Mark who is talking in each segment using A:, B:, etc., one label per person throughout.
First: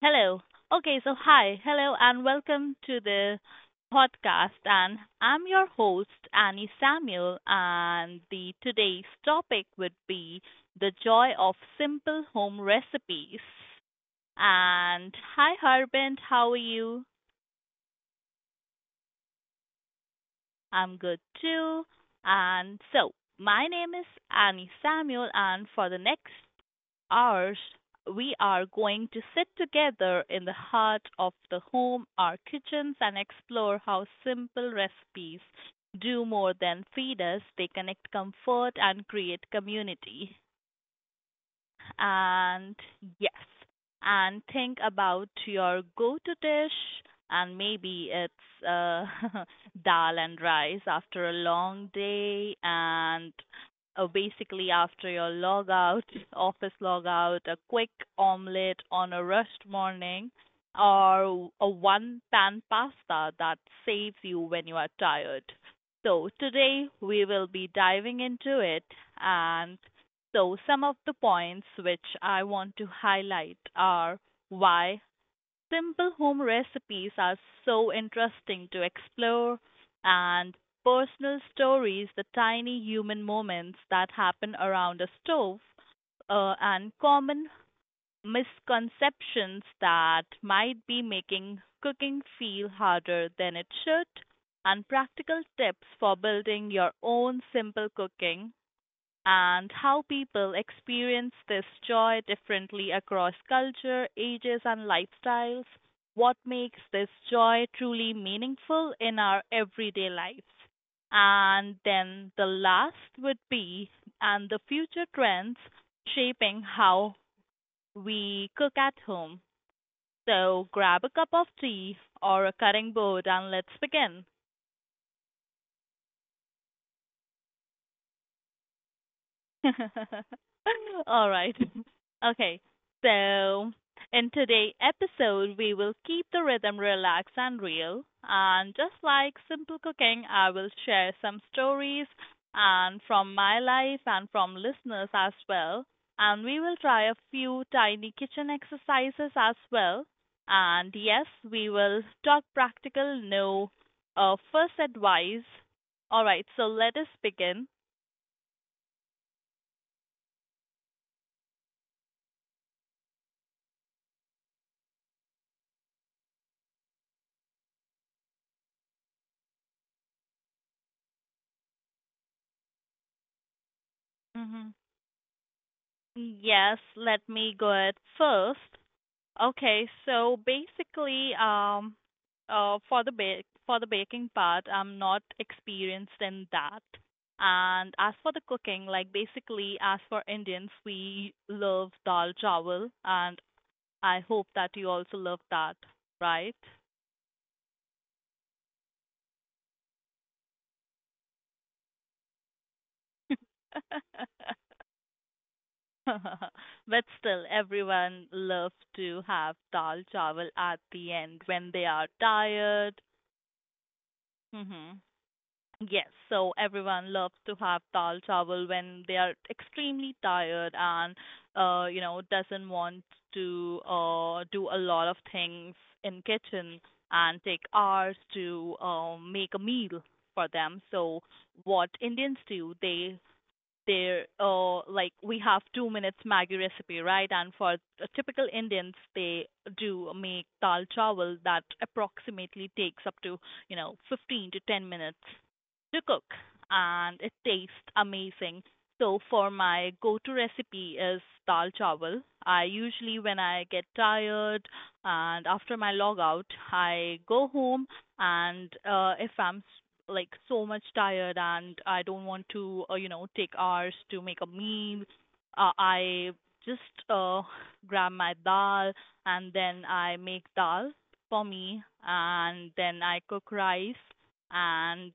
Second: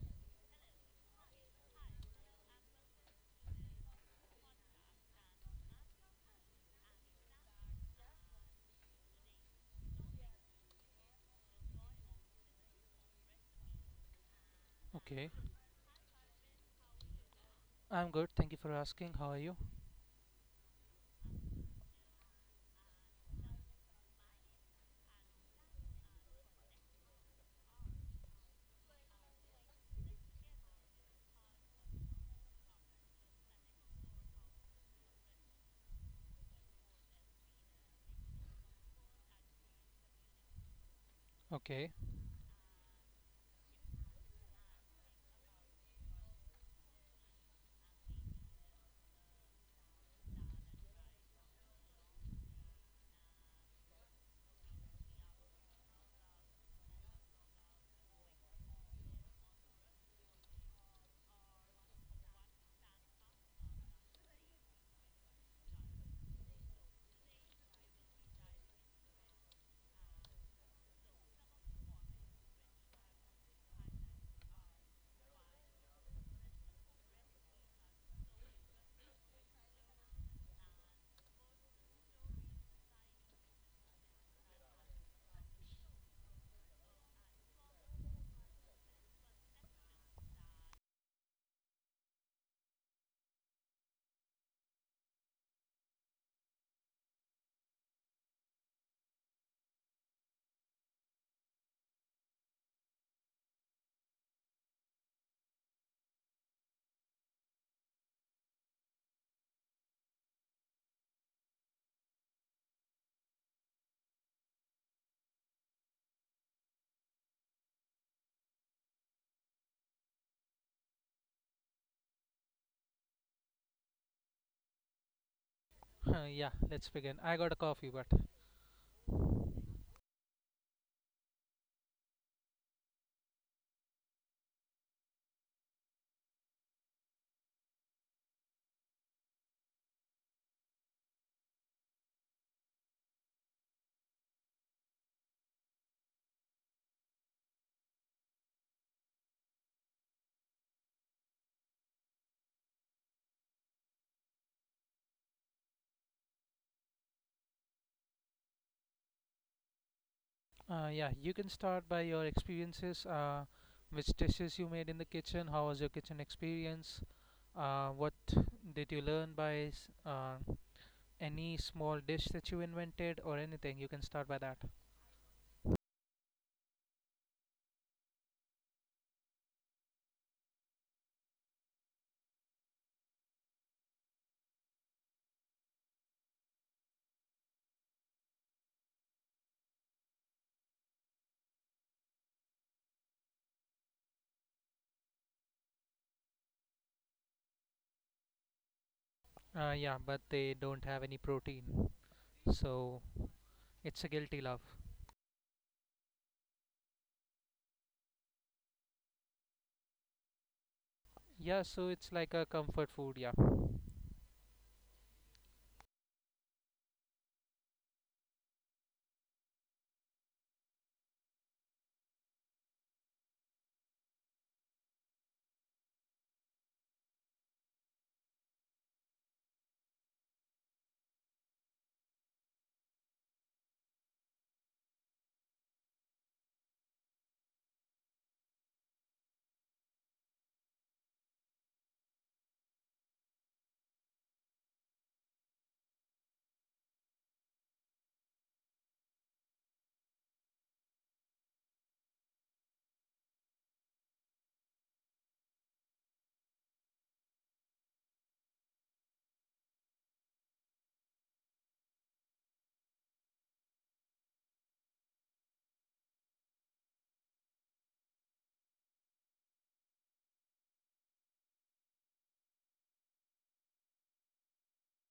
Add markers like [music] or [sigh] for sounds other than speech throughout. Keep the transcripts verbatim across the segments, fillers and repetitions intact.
A: Hello. Okay, so hi. Hello and welcome to the podcast, and I'm your host Annie Samuel, and the today's topic would be the joy of simple home recipes. And
B: Okay.
A: hi Harbint, how are you?
B: I'm good. Thank you for asking. How are you?
A: I'm good too. And so, my name is Annie Samuel, and for the next hours, we are going to sit together in the heart of the home, our kitchens, and explore how simple recipes do more than feed us: they connect, comfort, and create community.
B: Okay. [laughs]
A: And yes, and think about your go-to dish, and maybe it's uh, [laughs] dal and rice after a long day, and uh, basically after your log out, [laughs] office log out, a quick omelette on a rushed morning, or a one-pan pasta that saves you when you are tired. So today we will be diving into it, and so, some of the points which I want to highlight are: why simple home recipes are so interesting to explore, and personal stories, the tiny human moments that happen around a stove, uh, and common misconceptions that might be making cooking feel harder than it should, and practical tips for building your own simple cooking, and how people experience this joy differently across culture, ages, and lifestyles. What makes this joy truly meaningful in our everyday lives? And then the last would be, and the future trends shaping how we cook at home. So grab a cup of tea or a cutting board and let's begin.
B: Uh, yeah, let's begin. I got a coffee, but.
A: [laughs] All right. [laughs] Okay. So in today's episode, we will keep the rhythm relaxed and real. And just like simple cooking, I will share some stories and from my life and from listeners as well. And we will try a few tiny kitchen exercises as well. And yes, we will talk practical, no uh, first advice. All right, so let us begin.
B: Uh, yeah, you can start by your experiences. Uh, which dishes you made in the kitchen? How was your kitchen experience? Uh, what did you learn by s- uh, any small dish that you invented or anything? You can start by that.
A: Mm-hmm. Yes, let me go ahead first. Okay, so basically, um, uh, for the ba- for the baking part, I'm not experienced in that. And as for the cooking, like basically, as for Indians, we love dal chawal, and I hope that you also love that, right?
B: Uh, yeah, but they don't have any protein, so it's a guilty love.
A: [laughs] [laughs] But still, everyone loves to have dal chawal at the end
B: Yeah,
A: when
B: so
A: they
B: it's
A: are
B: like a comfort
A: tired.
B: food. Yeah.
A: hmm Yes, so everyone loves to have dal chawal when they are extremely tired, and uh, you know, doesn't want to uh, do a lot of things in kitchen and take hours to um, make a meal for them. So what Indians do, they there uh like we have two minutes Maggi recipe, right? And for the typical Indians, they do make dal chawal that approximately takes up to you know fifteen to ten minutes to cook, and it tastes amazing. So for my go-to recipe is dal chawal. I usually, when I get tired and after my log out, I go home, and uh, if I'm like so much tired and I don't want to, uh, you know, take hours to make a meal, Uh, I just uh, grab my dal and then I make dal for me, and then I cook rice. And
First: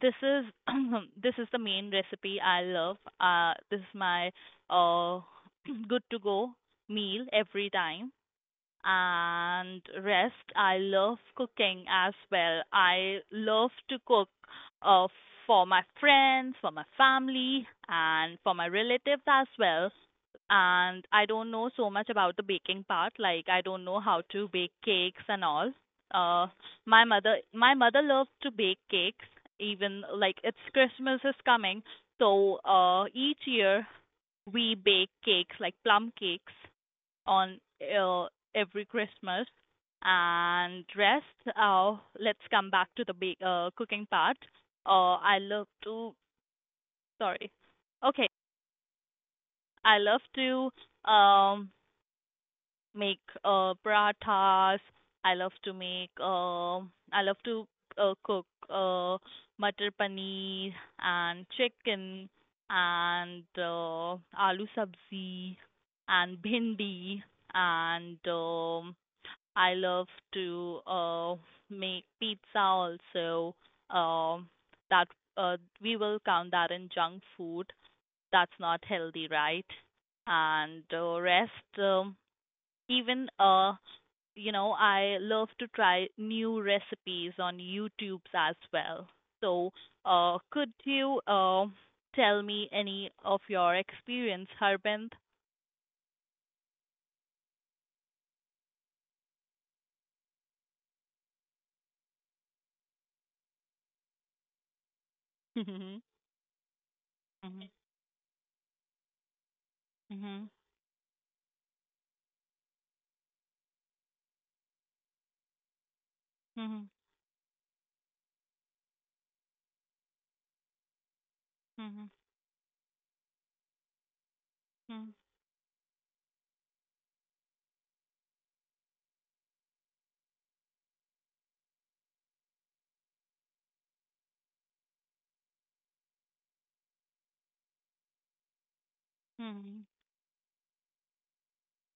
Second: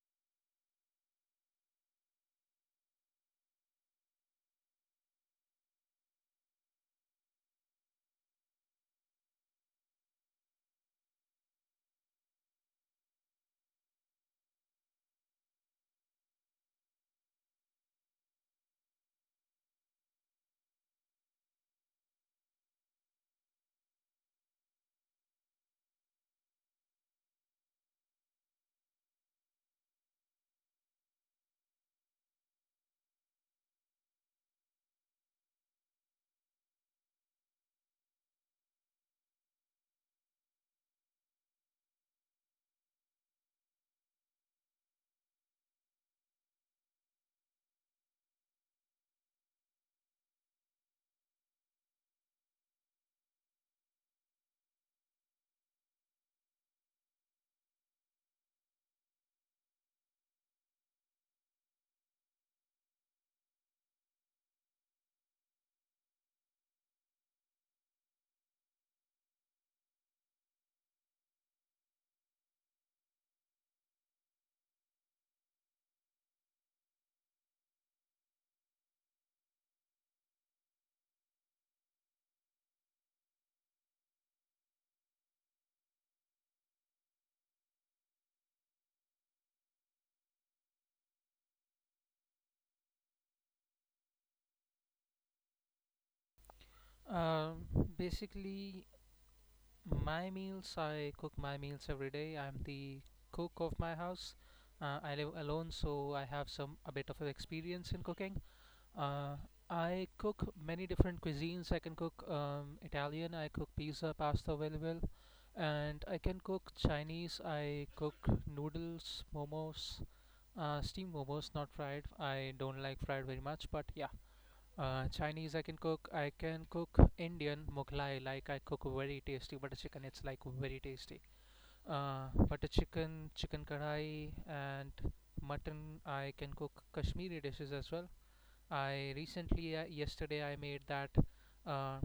A: this is [clears throat] this is the main recipe I love. Uh, this is my uh, [clears throat] good to go meal every time. And rest, I love cooking as well. I love to cook uh, for my friends, for my family, and for my relatives as well. And I don't know so much about the baking part. Like, I don't know how to bake cakes and all. uh my mother my mother loves to bake cakes. Even like it's Christmas is coming, so uh each year we bake cakes like plum cakes on uh, every Christmas. And rest, uh, let's come back to the ba- uh, cooking part. Uh, I love to, sorry. Okay, I love to um make uh parathas. I love to make um I love to uh, cook uh matar paneer and chicken and uh, aloo sabzi and bhindi, and um I love to uh, make pizza also. Um, that uh, we will count that in junk food. That's not healthy, right? And uh, rest, um, even uh, you know, I love to try new recipes on YouTube as well. So uh, could you uh, tell me any of your experience, Harbin? [laughs]
B: Uh, basically, my meals, I cook my meals every day. I'm the cook of my house. Uh, I live alone, so I have some a bit of a
A: Mhm.
B: experience in cooking. Uh, I cook
A: Mhm.
B: many different cuisines. I can cook um, Italian. I cook pizza, pasta very well, and I can cook
A: Mhm. Mhm.
B: Chinese. I cook noodles, momos, uh, steamed momos, not fried.
A: Mhm.
B: I don't like fried very much, but yeah. Uh,
A: Mhm.
B: Chinese I can cook. I can cook Indian Mughlai. Like, I cook very tasty butter chicken. It's like very tasty. Uh, butter chicken, chicken kadai, and mutton. I can cook Kashmiri dishes as well. I recently uh,
A: Mhm.
B: yesterday I made that uh,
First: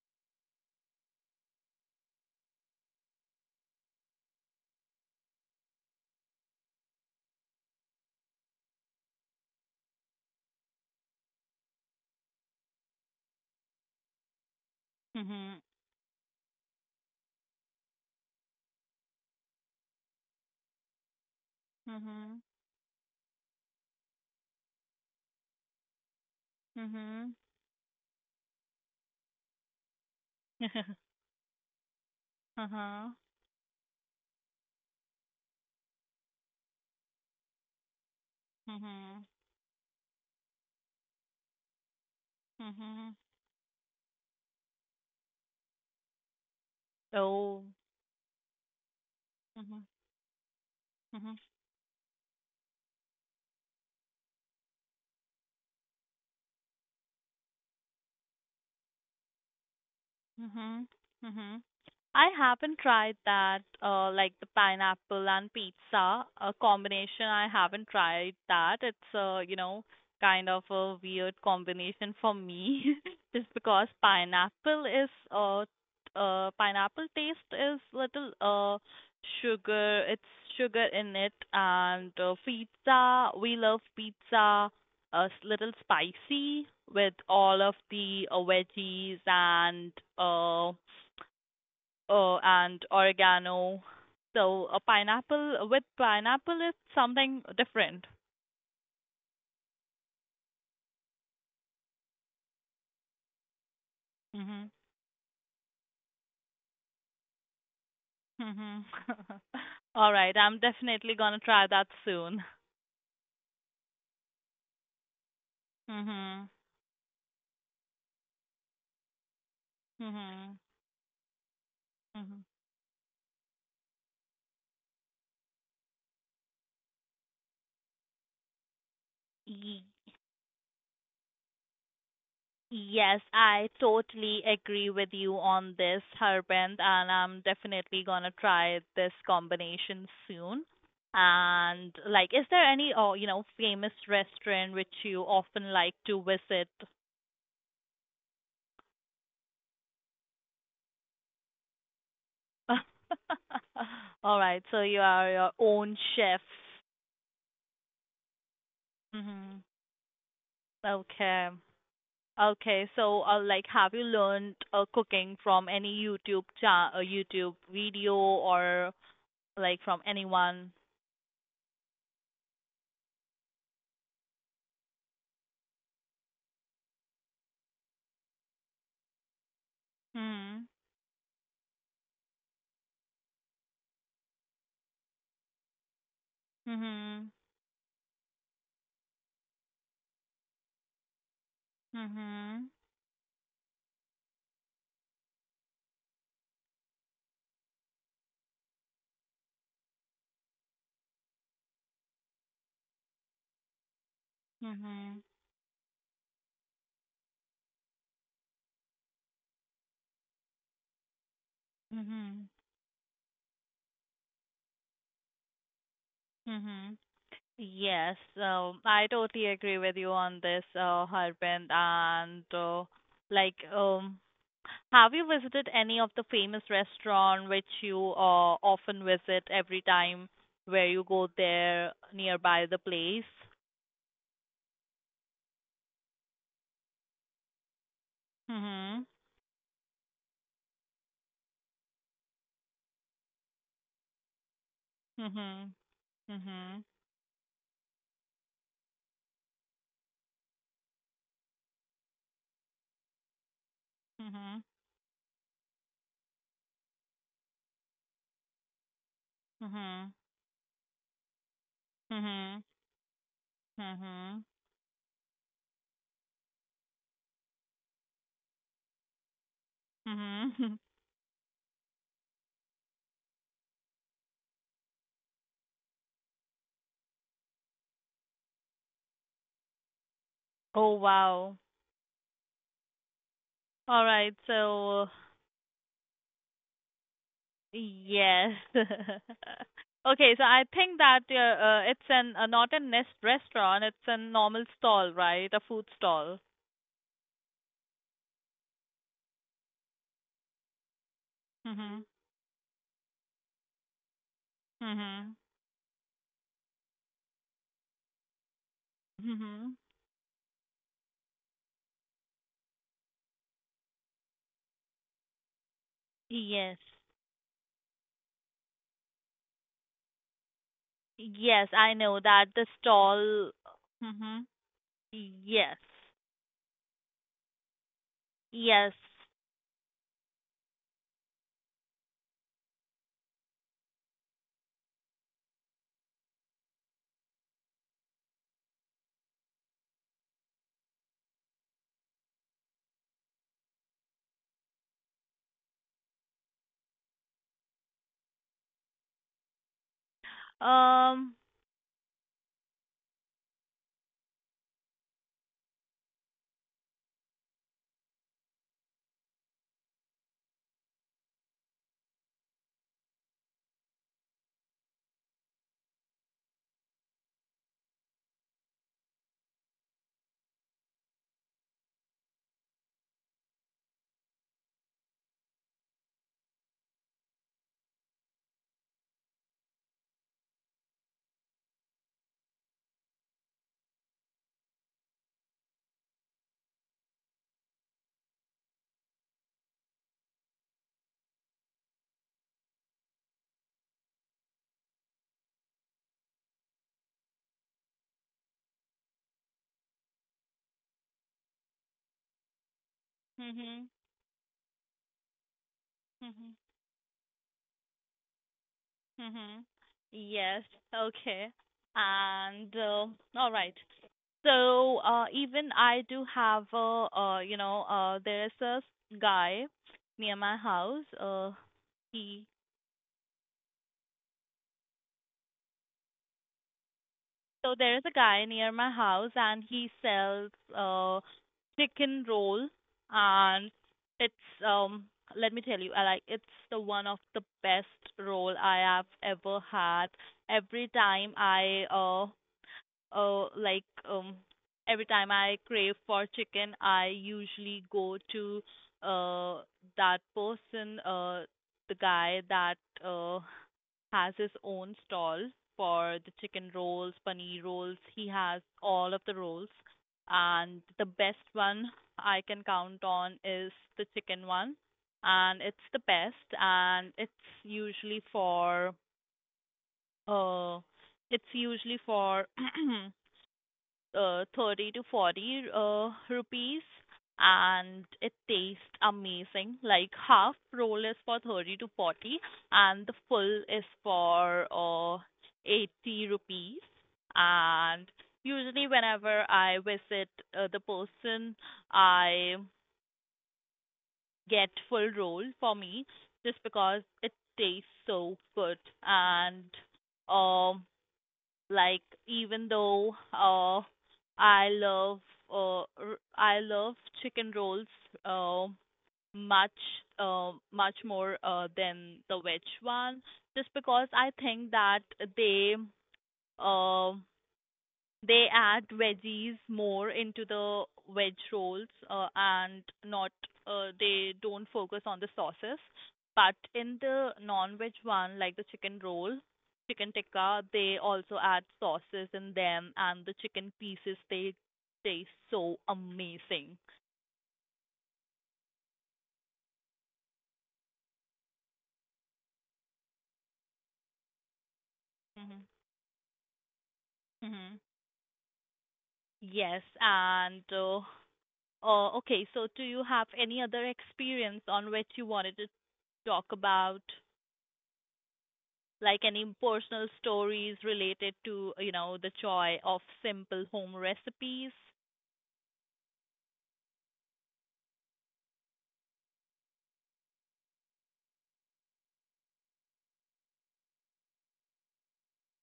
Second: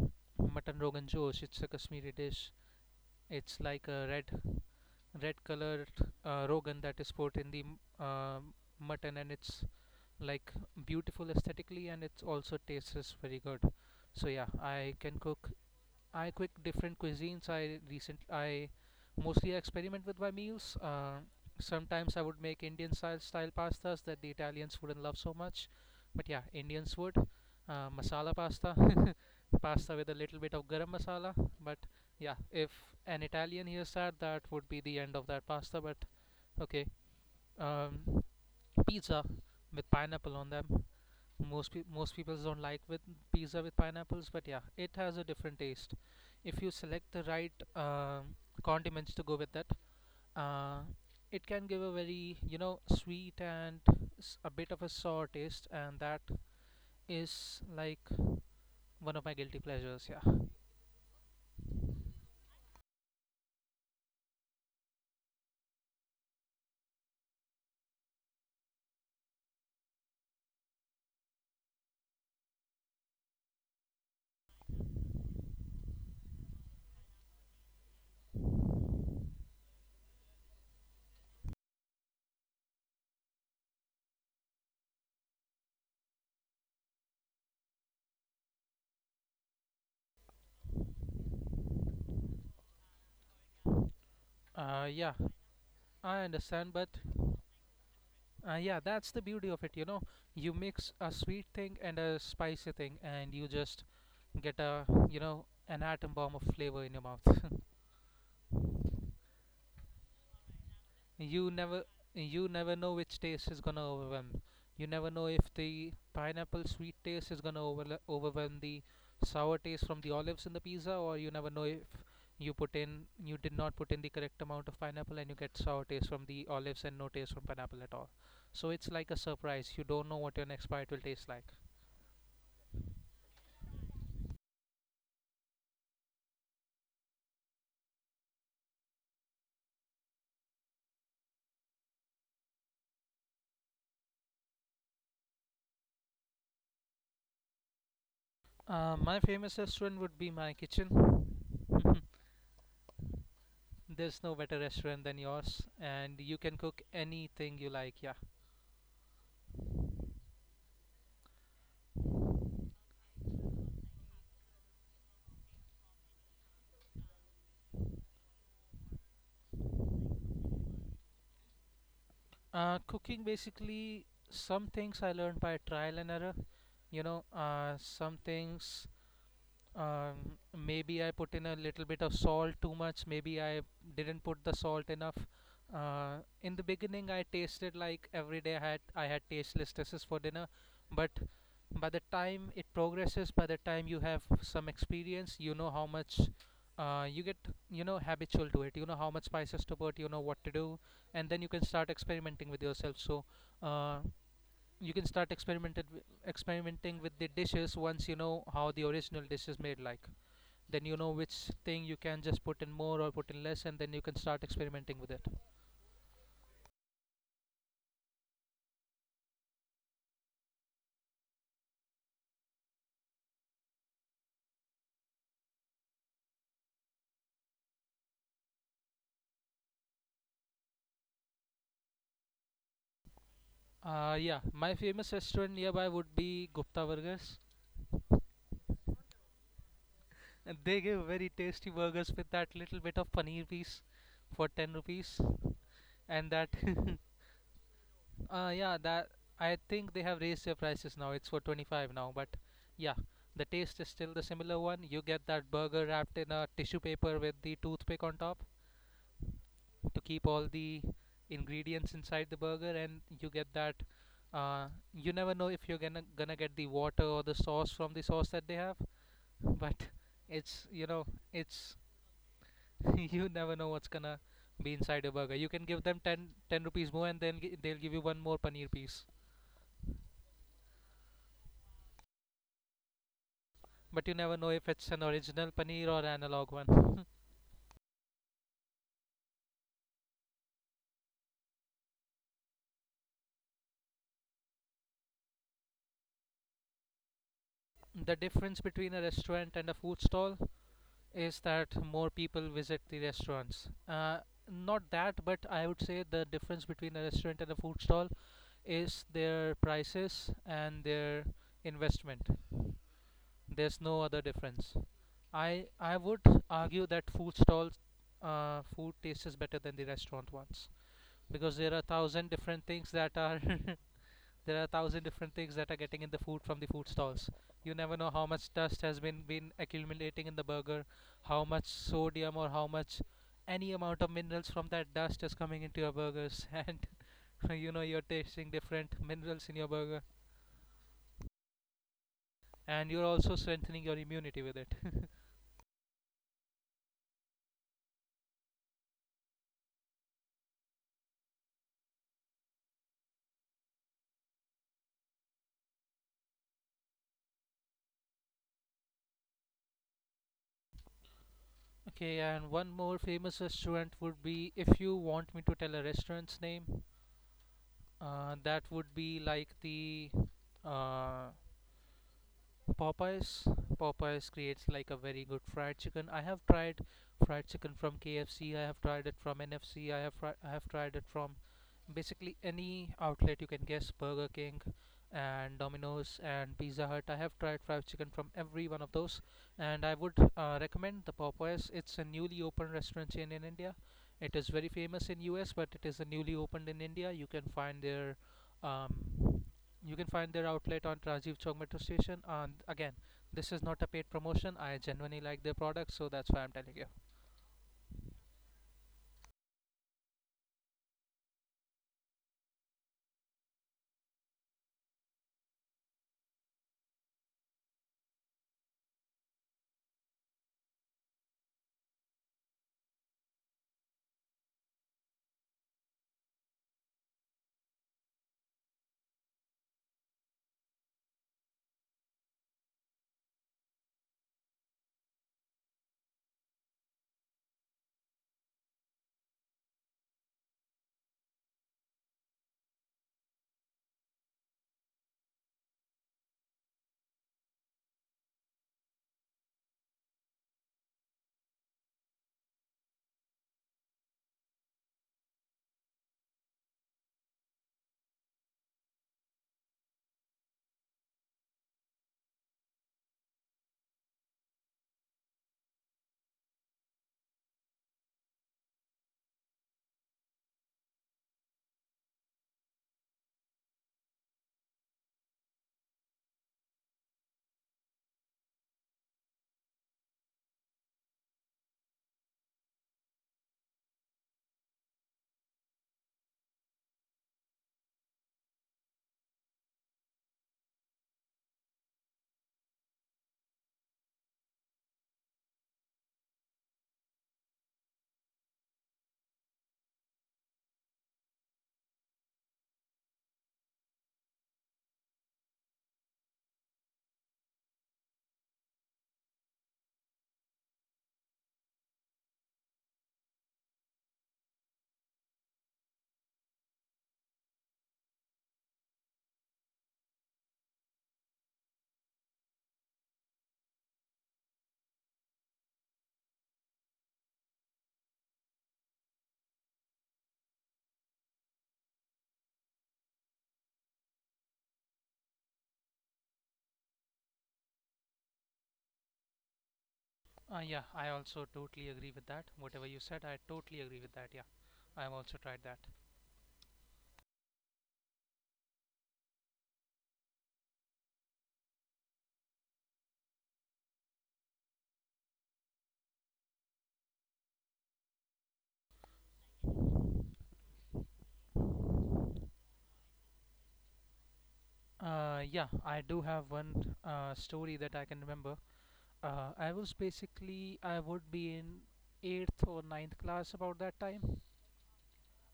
B: mutton rogan josh. It's a Kashmiri dish. It's like a red red colored uh, rogan that is put in the m- uh, mutton, and it's like beautiful aesthetically, and it's also tastes very good. So yeah, I can cook.
A: Mhm.
B: I cook different cuisines. I recent i mostly experiment with my meals. Uh, sometimes I
A: Mhm.
B: would make Indian style style pastas that the Italians wouldn't love so much, but yeah, Indians would.
A: Mhm.
B: Uh, masala pasta, [laughs] pasta with a little bit of garam
A: [laughs]
B: masala. But yeah, if
A: Uh-huh.
B: an Italian hears that, that would be the end of that pasta. But okay. um,
A: Mhm.
B: pizza with pineapple on them, most pe- most people don't like with
A: Mhm.
B: pizza with pineapples, but yeah, it has a different taste if you select the right
A: Oh.
B: uh, condiments to go with that.
A: Mhm.
B: uh,
A: Mhm.
B: it can give a very, you know, sweet and s- a bit of a sour taste, and that is like one of my guilty pleasures. Yeah.
A: Mhm. Mhm. I haven't tried that, uh, like the pineapple and pizza, a combination. I haven't tried that. It's uh, you know, kind of a weird combination for me, [laughs] just because pineapple is, uh, uh, pineapple taste is little, uh, sugar. It's sugar in it, and uh, pizza. We love pizza a s- little spicy with all of the uh, veggies and uh, uh and oregano. So a
B: Uh, yeah,
A: pineapple with
B: I
A: pineapple is
B: understand, but
A: something different.
B: uh, yeah, that's the beauty of it, you know. You mix a sweet thing and a spicy thing and you just get
A: Mhm.
B: a, you know, an atom bomb of flavor in your mouth.
A: Mhm. [laughs] All right, I'm definitely gonna
B: You
A: try that
B: never
A: soon.
B: you never know which taste is gonna overwhelm. You never know if the
A: Mhm.
B: pineapple sweet taste is gonna overla overwhelm the sour taste from the olives
A: Mhm.
B: in the pizza, or you never know if you put in you did not put in the correct amount of pineapple and you get sour taste from the olives and no taste from pineapple at all. So it's like a surprise.
A: Mhm.
B: You don't know what your next bite will taste like.
A: Yes, I totally agree with you on this, Harbend, and I'm definitely gonna try this combination soon. And like, is there any, oh, you know, famous restaurant which you often like to visit?
B: Uh, my famous restaurant would be my kitchen. [laughs]
A: [laughs]
B: There's
A: All
B: no
A: right,
B: better
A: so you
B: restaurant than
A: are your
B: yours,
A: own
B: and
A: chef.
B: you can cook anything you like. Yeah.
A: Hmm. Okay. Okay, so uh, like, have you learned uh, cooking from any YouTube cha uh, YouTube video or like from anyone?
B: Uh, cooking basically, some things I learned by trial and error. You know, uh, some things, um,
A: Hmm.
B: maybe I put in a little bit of salt too much. Maybe I didn't put the salt enough. Uh, in the beginning,
A: Mhm.
B: I tasted like every day I had I had tasteless dishes for dinner, but by the time
A: Mhm.
B: it progresses, by the time you have some experience, you know how much uh, you get, you know, habitual to it. You know how much spices to put. You know what to do, and then you can start experimenting with yourself. So. Uh, you can
A: Mhm.
B: start experimented experimenting with the dishes once you know how the original dish is made. Like, then you know which thing you can
A: Mhm.
B: just put in more or put in less, and then you can start experimenting with it.
A: Mhm. Yes, um, I totally agree with you on this, uh, Harbin. And uh, like, um, have you visited any of the famous restaurant which you uh, often visit every time where you go there nearby the place?
B: Uh, yeah, my famous restaurant nearby would be Gupta Burgers,
A: Mhm.
B: and they give very tasty burgers with that little bit of paneer piece for ten rupees.
A: Mhm.
B: And that,
A: Mhm.
B: [laughs] uh, yeah, that, I think they have raised their prices now. It's for twenty-five now, but yeah, the taste is still the
A: Mhm.
B: similar one. You get that burger wrapped in a tissue paper with the toothpick on top to
A: Mhm.
B: keep all the ingredients inside the
A: Mhm.
B: burger, and you get that
A: Mhm.
B: uh, you never know if you're gonna gonna get the water or the sauce from the sauce that they have. But it's,
A: Mhm. [laughs]
B: you know, it's, [laughs] you never know what's gonna be inside a burger. You can give them ten, ten rupees more, and then g- they'll give you one more paneer piece.
A: Oh wow. All
B: But you
A: right,
B: never know if it's
A: so
B: an original paneer or analog one.
A: yes. [laughs] Okay, so I think that uh, uh, it's an uh, not a nest restaurant, it's a normal stall, right? A food stall.
B: The difference between a restaurant and a food stall is that
A: Mhm.
B: more people visit the restaurants. Uh, not that,
A: Mhm.
B: but I would say the difference between a restaurant and a food stall is their
A: Mhm.
B: prices and their investment. There's no other difference. I I would
A: Yes.
B: argue that food stalls uh, food tastes better than the restaurant ones, because
A: Yes,
B: there are
A: I know
B: thousand
A: that the
B: different things that are—
A: stall. Mhm.
B: [laughs] There are a thousand different things
A: Yes.
B: that are getting in the food from the food stalls. You never know how much dust
A: Yes.
B: has been been accumulating in the burger, how much sodium, or how much any amount of minerals from that dust is coming into your burgers, [laughs] and you know you're tasting different minerals in your burger, and you're also strengthening your immunity with it. [laughs]
A: Um.
B: Okay, and one more famous restaurant would be, if you want me to tell a restaurant's name, uh, that would be like the uh, Popeyes. Popeyes creates like a very good fried chicken. I have tried fried chicken from K F C. I have tried it from N F C. I have fri- I have tried it from basically any outlet you can guess, Burger King and Domino's and Pizza Hut. I have tried fried chicken from every one of those, and I would uh, recommend the Popeyes. It's a newly opened restaurant chain in India. It is very famous in U S, but it is a newly opened in India. You can find their um, you can find their outlet on Rajiv Chowk Metro Station. And again, this is not
A: Mhm.
B: a paid promotion. I genuinely like their products, so that's why
A: Mhm.
B: I'm telling you.
A: Mhm. Yes. Okay. And uh, all right. So uh, even I do have a uh, you know uh, there is a guy near my house. Uh, he so there is a guy near my house and he sells uh, chicken roll, and it's um let me tell you, I like it's the one of the best roll I have ever had. Every time I uh uh, like um, every time I crave for chicken, I usually go to uh, that person, uh, the guy that uh, has his own stall for the chicken rolls, paneer rolls. He has all of the rolls, and the best one I can count on is the chicken one, and it's the best, and it's usually for uh, it's usually for [coughs] [clears throat] uh, thirty to forty uh, rupees, and it tastes amazing. Like half roll is for thirty to forty and the full is for uh, eighty rupees. And usually whenever I visit uh, the person, I get full roll for me just because it tastes so good. And um like, even though uh, I love uh, r- I love chicken rolls uh, much uh, much more uh, than the veg one, just because I think that they um they add veggies more into the veg rolls, uh, and not uh, they don't focus on the sauces. But in the non-veg one, like the chicken roll, chicken tikka, they also add sauces in them, and the chicken pieces they taste so amazing.
B: Uh, yeah, I also totally agree with that. Whatever you said, I totally agree with that. Yeah, I've also
A: Mhm.
B: tried that.
A: Mhm. Yes. And uh, uh, okay, so do you have any other experience on which you wanted to talk about, like any personal stories related to, you know, the joy of simple home recipes?
B: Uh, yeah, I do have one uh, story that I can remember. Uh, I was basically, I would be in eighth or ninth class about that time,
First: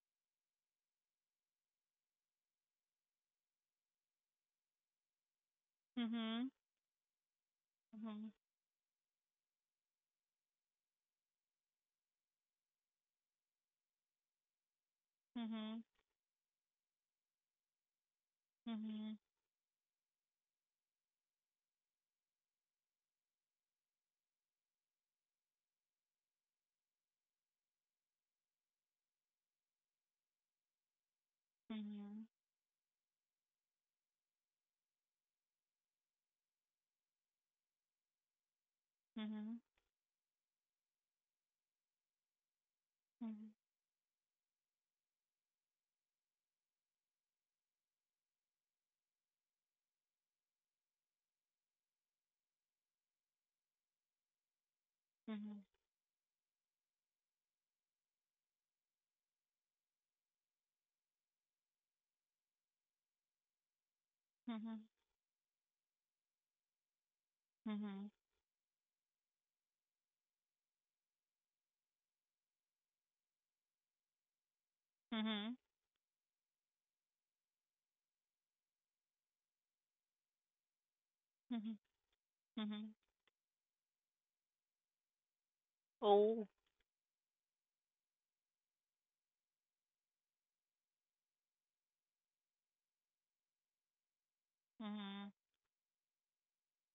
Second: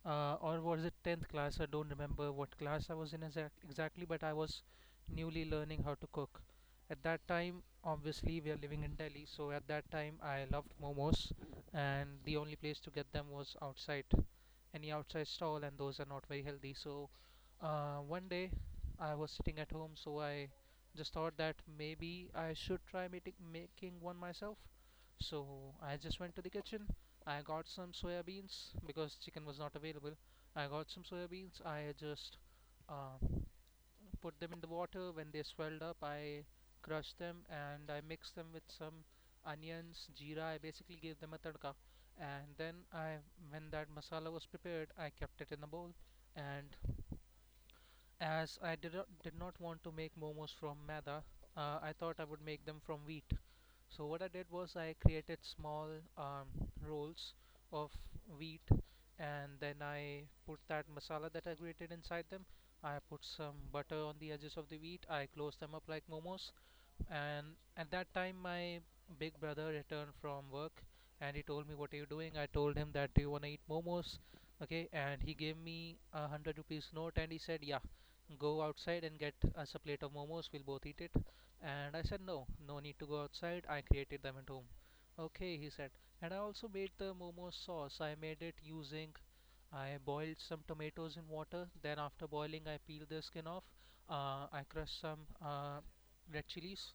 B: uh, or was it tenth class? I don't remember what class I was in exact- exactly, but I was newly learning how to cook.
A: Mhm.
B: At that time,
A: Mhm.
B: obviously, we are living in Delhi, so at that time, I loved momos, and the only place to get them was outside any outside stall, and
A: Mhm.
B: those are not very healthy. So uh, one day I
A: Mhm.
B: was sitting at home, so I just thought that maybe I should try making making one myself. So I just went to the kitchen. I got some soya beans because chicken was not available. I got some soya beans. I
A: Mhm.
B: just uh, put them in the water. When they swelled up, I crushed them and I mixed them with some
A: Mhm.
B: onions, jeera. I basically gave them a tadka. And then I,
A: Mhm.
B: when that masala was prepared, I kept it in a bowl, and as I did not, did not want to make momos from maida, uh, I thought I would make them from wheat. So what I did was I created
A: Mhm.
B: small um, rolls of wheat, and then I put that masala that I created inside them. I put some butter on the edges of the wheat. I closed them up like momos, and at
A: Mhm.
B: that time my big brother returned from work and he told me, what are you doing? I told him that, do you want to eat momos? Okay,
A: Mhm.
B: and he
A: Mhm.
B: gave me a hundred rupees note and he said, yeah, go outside and get us a plate of momos, we'll both eat it.
A: Mhm.
B: And I said, no, no
A: Mhm.
B: need to go outside, I created them at home. Okay, he said. And I
A: Oh.
B: also made the momo sauce. I made it using, I boiled some tomatoes in water, then after boiling I peeled the skin off. uh, I crushed some
A: Mhm.
B: uh, red chilies,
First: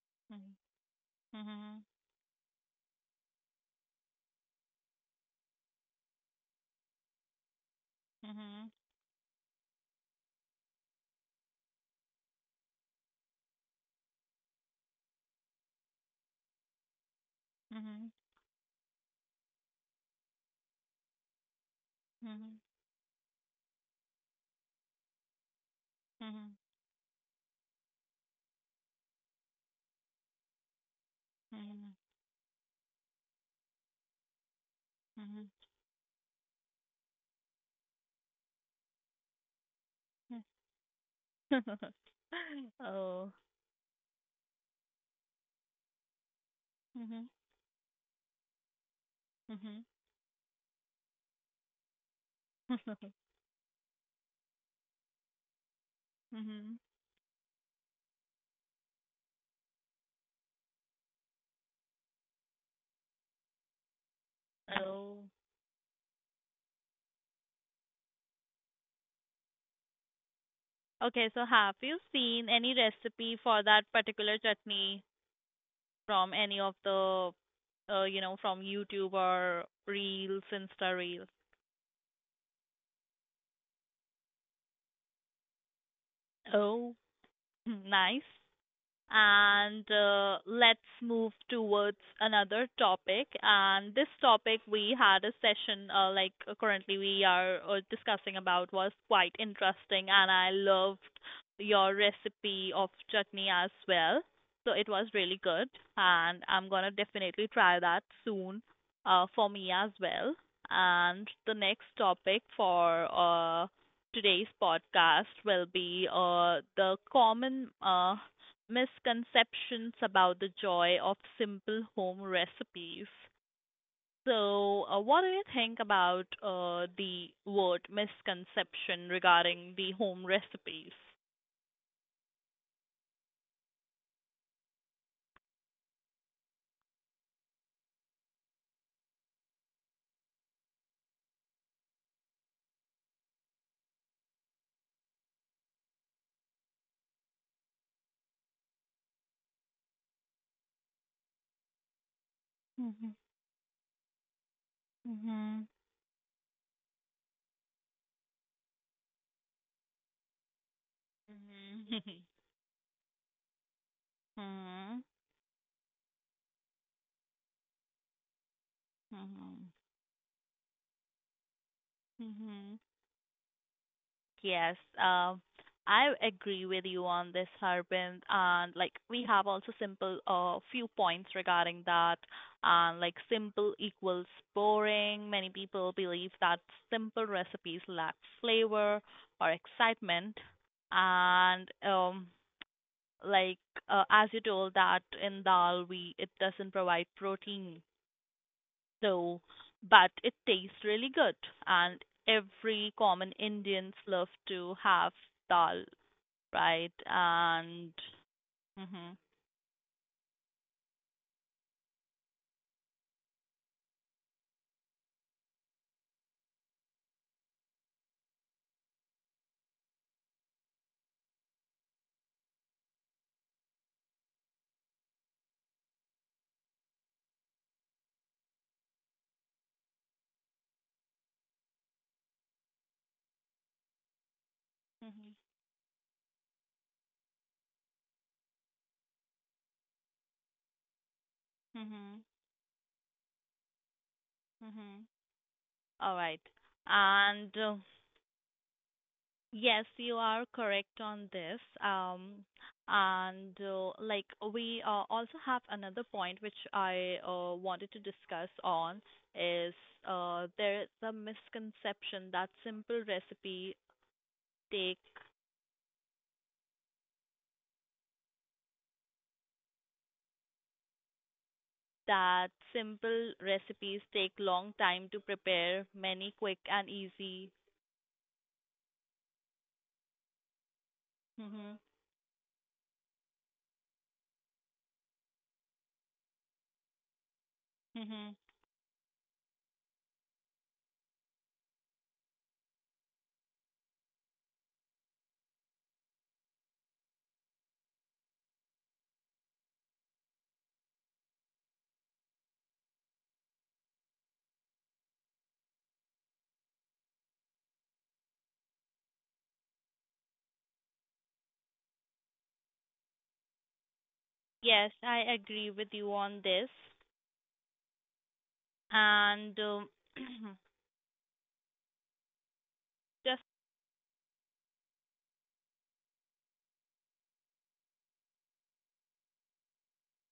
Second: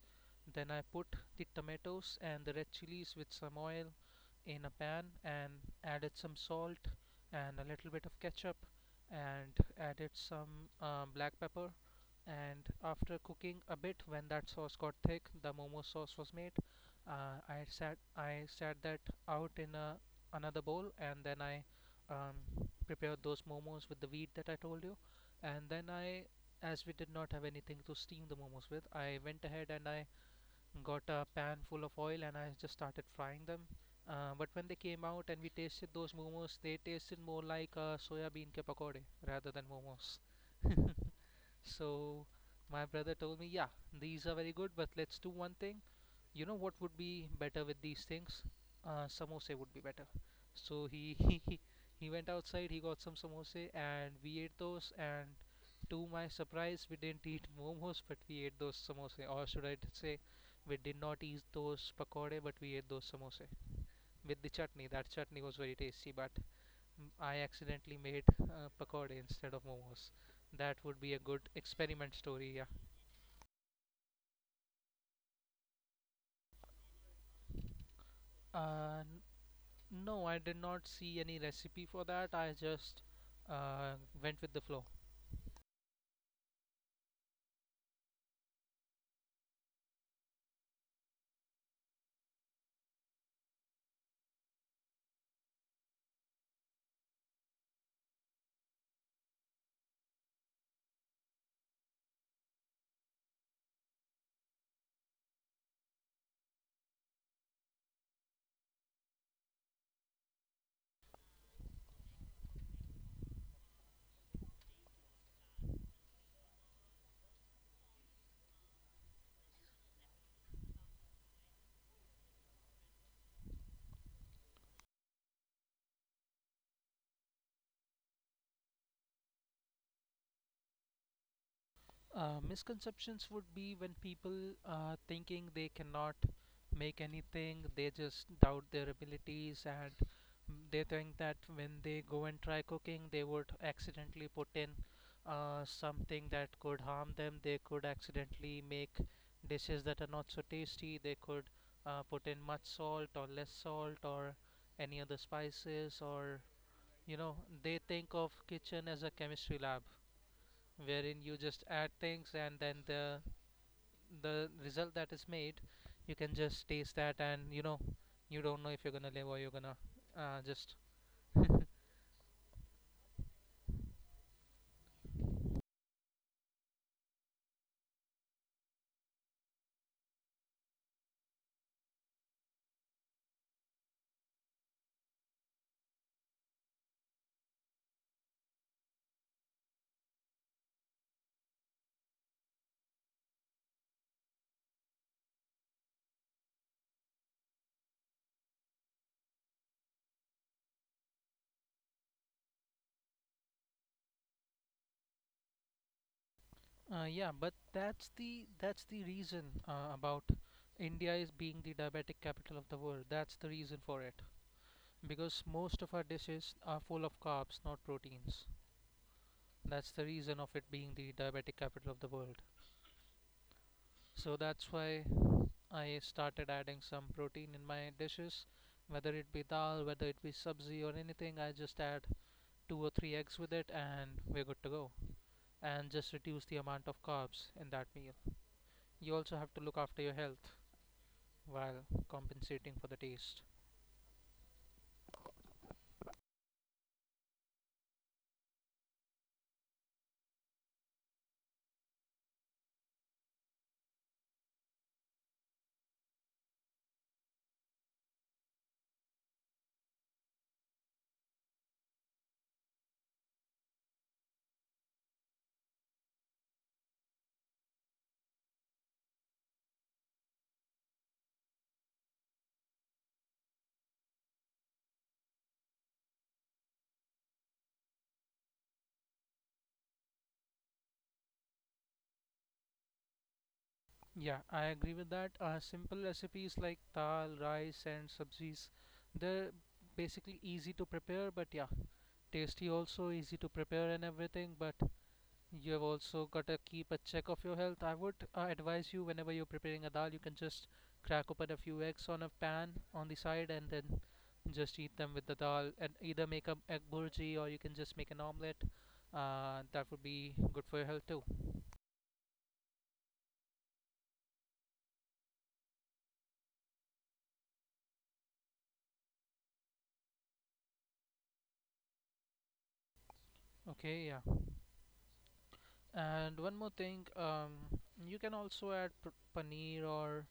B: then I put the
A: Mhm.
B: tomatoes and the red chilies with some oil in a pan and added some salt and a little bit of ketchup,
A: Mhm.
B: and added some uh, black pepper. And after cooking a bit, when that sauce got thick, the momo sauce was made. uh, I sat
A: Mhm.
B: I sat that out in a, another bowl, and then I um,
A: Mhm.
B: prepared those momos with the wheat that I told you. And then I,
A: Mhm.
B: as we did not have anything to steam the momos with, I went ahead and I got a pan full
A: Mhm.
B: of oil and I just started frying them. Uh, but when they came
A: Mhm.
B: out and
A: Mhm.
B: we tasted those momos, they tasted more like uh, soya bean ke pakode rather than momos.
A: Mhm. [laughs]
B: So my brother
A: Oh.
B: told me, yeah, these are very good, but let's do one thing. You know what would
A: Mhm.
B: be better with these things? Uh, samosa would
A: Mhm.
B: be better. So he, [laughs] he he went outside, he got some
A: [laughs]
B: samosa, and we ate those. And to my
A: Mhm.
B: surprise, we didn't eat momos, but we ate those samosa. Or should I say, we did not eat those pakode, but we ate those samosa with the chutney. That
A: Oh.
B: chutney was very tasty, but Mm, I accidentally made uh, pakode instead of momos. That would be a
A: Okay,
B: good
A: so have you
B: experiment
A: seen
B: story, yeah.
A: any recipe for that particular chutney from any of the, uh, you know, from
B: Uh,
A: YouTube or
B: no, I
A: Reels,
B: did not
A: Insta
B: see
A: Reels?
B: any recipe for that. I just uh, went with the flow.
A: Oh, [laughs] nice. And uh, let's move towards another topic. And this topic we had a session, uh, like uh, currently we are uh, discussing about, was quite interesting, and I loved your recipe of chutney as well, so it was really good, and I'm going to definitely try that soon uh, for me as well. And the next topic for uh, today's podcast will be uh, the common uh, misconceptions about the joy of simple home recipes. So uh, what do you think about uh, the word misconception regarding the home recipes?
B: Uh, misconceptions would be when people are thinking they cannot make anything, they just doubt their abilities, and they think that when they go and try cooking, they would accidentally put in uh, something that could harm them. They could accidentally make dishes that are not so tasty. They could uh, put in much
A: Hmm.
B: salt or less salt or any other
A: Hmm.
B: spices, or you know they think of kitchen as a chemistry lab, wherein you just add
A: Hmm.
B: things and then the the result
A: Hmm.
B: that is made, you can just taste that, and you know you don't know if you're gonna live or you're gonna uh, just.
A: Mm-hmm. [laughs] Yes, um, I agree with you on this, Harbin. And like, we have also simple uh few points regarding that. And like, simple equals boring. Many people believe that simple recipes lack flavor or excitement. And um like uh, as you told that in dal we it doesn't provide protein though, but it tastes really good. And every common Indians love to have dal, right?
B: Uh, yeah, but
A: And
B: that's the that's the
A: mhm,
B: reason uh, about India is being the diabetic capital of the world. That's the reason for it, because most of our dishes are full of carbs, not proteins. That's the reason of it being the diabetic capital of the world. So that's why I started adding some protein in my dishes, whether it be dal, whether it be sabzi or anything. I just add two or three eggs with it, and we're good to go.
A: mhm,
B: And just reduce the amount of carbs in that meal. You also have to look after your health while
A: mhm,
B: compensating for the taste.
A: mhm. All right. And uh, yes, you are correct on this. Um, and uh, like we uh, also have another point which I uh, wanted to discuss on is uh, there is a misconception that simple recipe take that simple recipes take long time to prepare, many quick and easy. Hmm.
B: Yeah, I agree with that. Uh, simple recipes like dal, rice, and
A: Hmm.
B: sabzis, they're basically easy to prepare, but yeah, tasty also, easy to prepare and everything. But you have also got to keep a check of your health. I would uh, advise you, whenever you're preparing a dal, you can just crack open a few eggs on a pan on the side and then just eat them with the dal, and either make a egg burji or you can just make an omelet, uh, that would be good for your health too.
A: Yes, I agree with you on this. And um, [clears throat] just
B: Okay, yeah. And one more thing, um, you can also add p- paneer or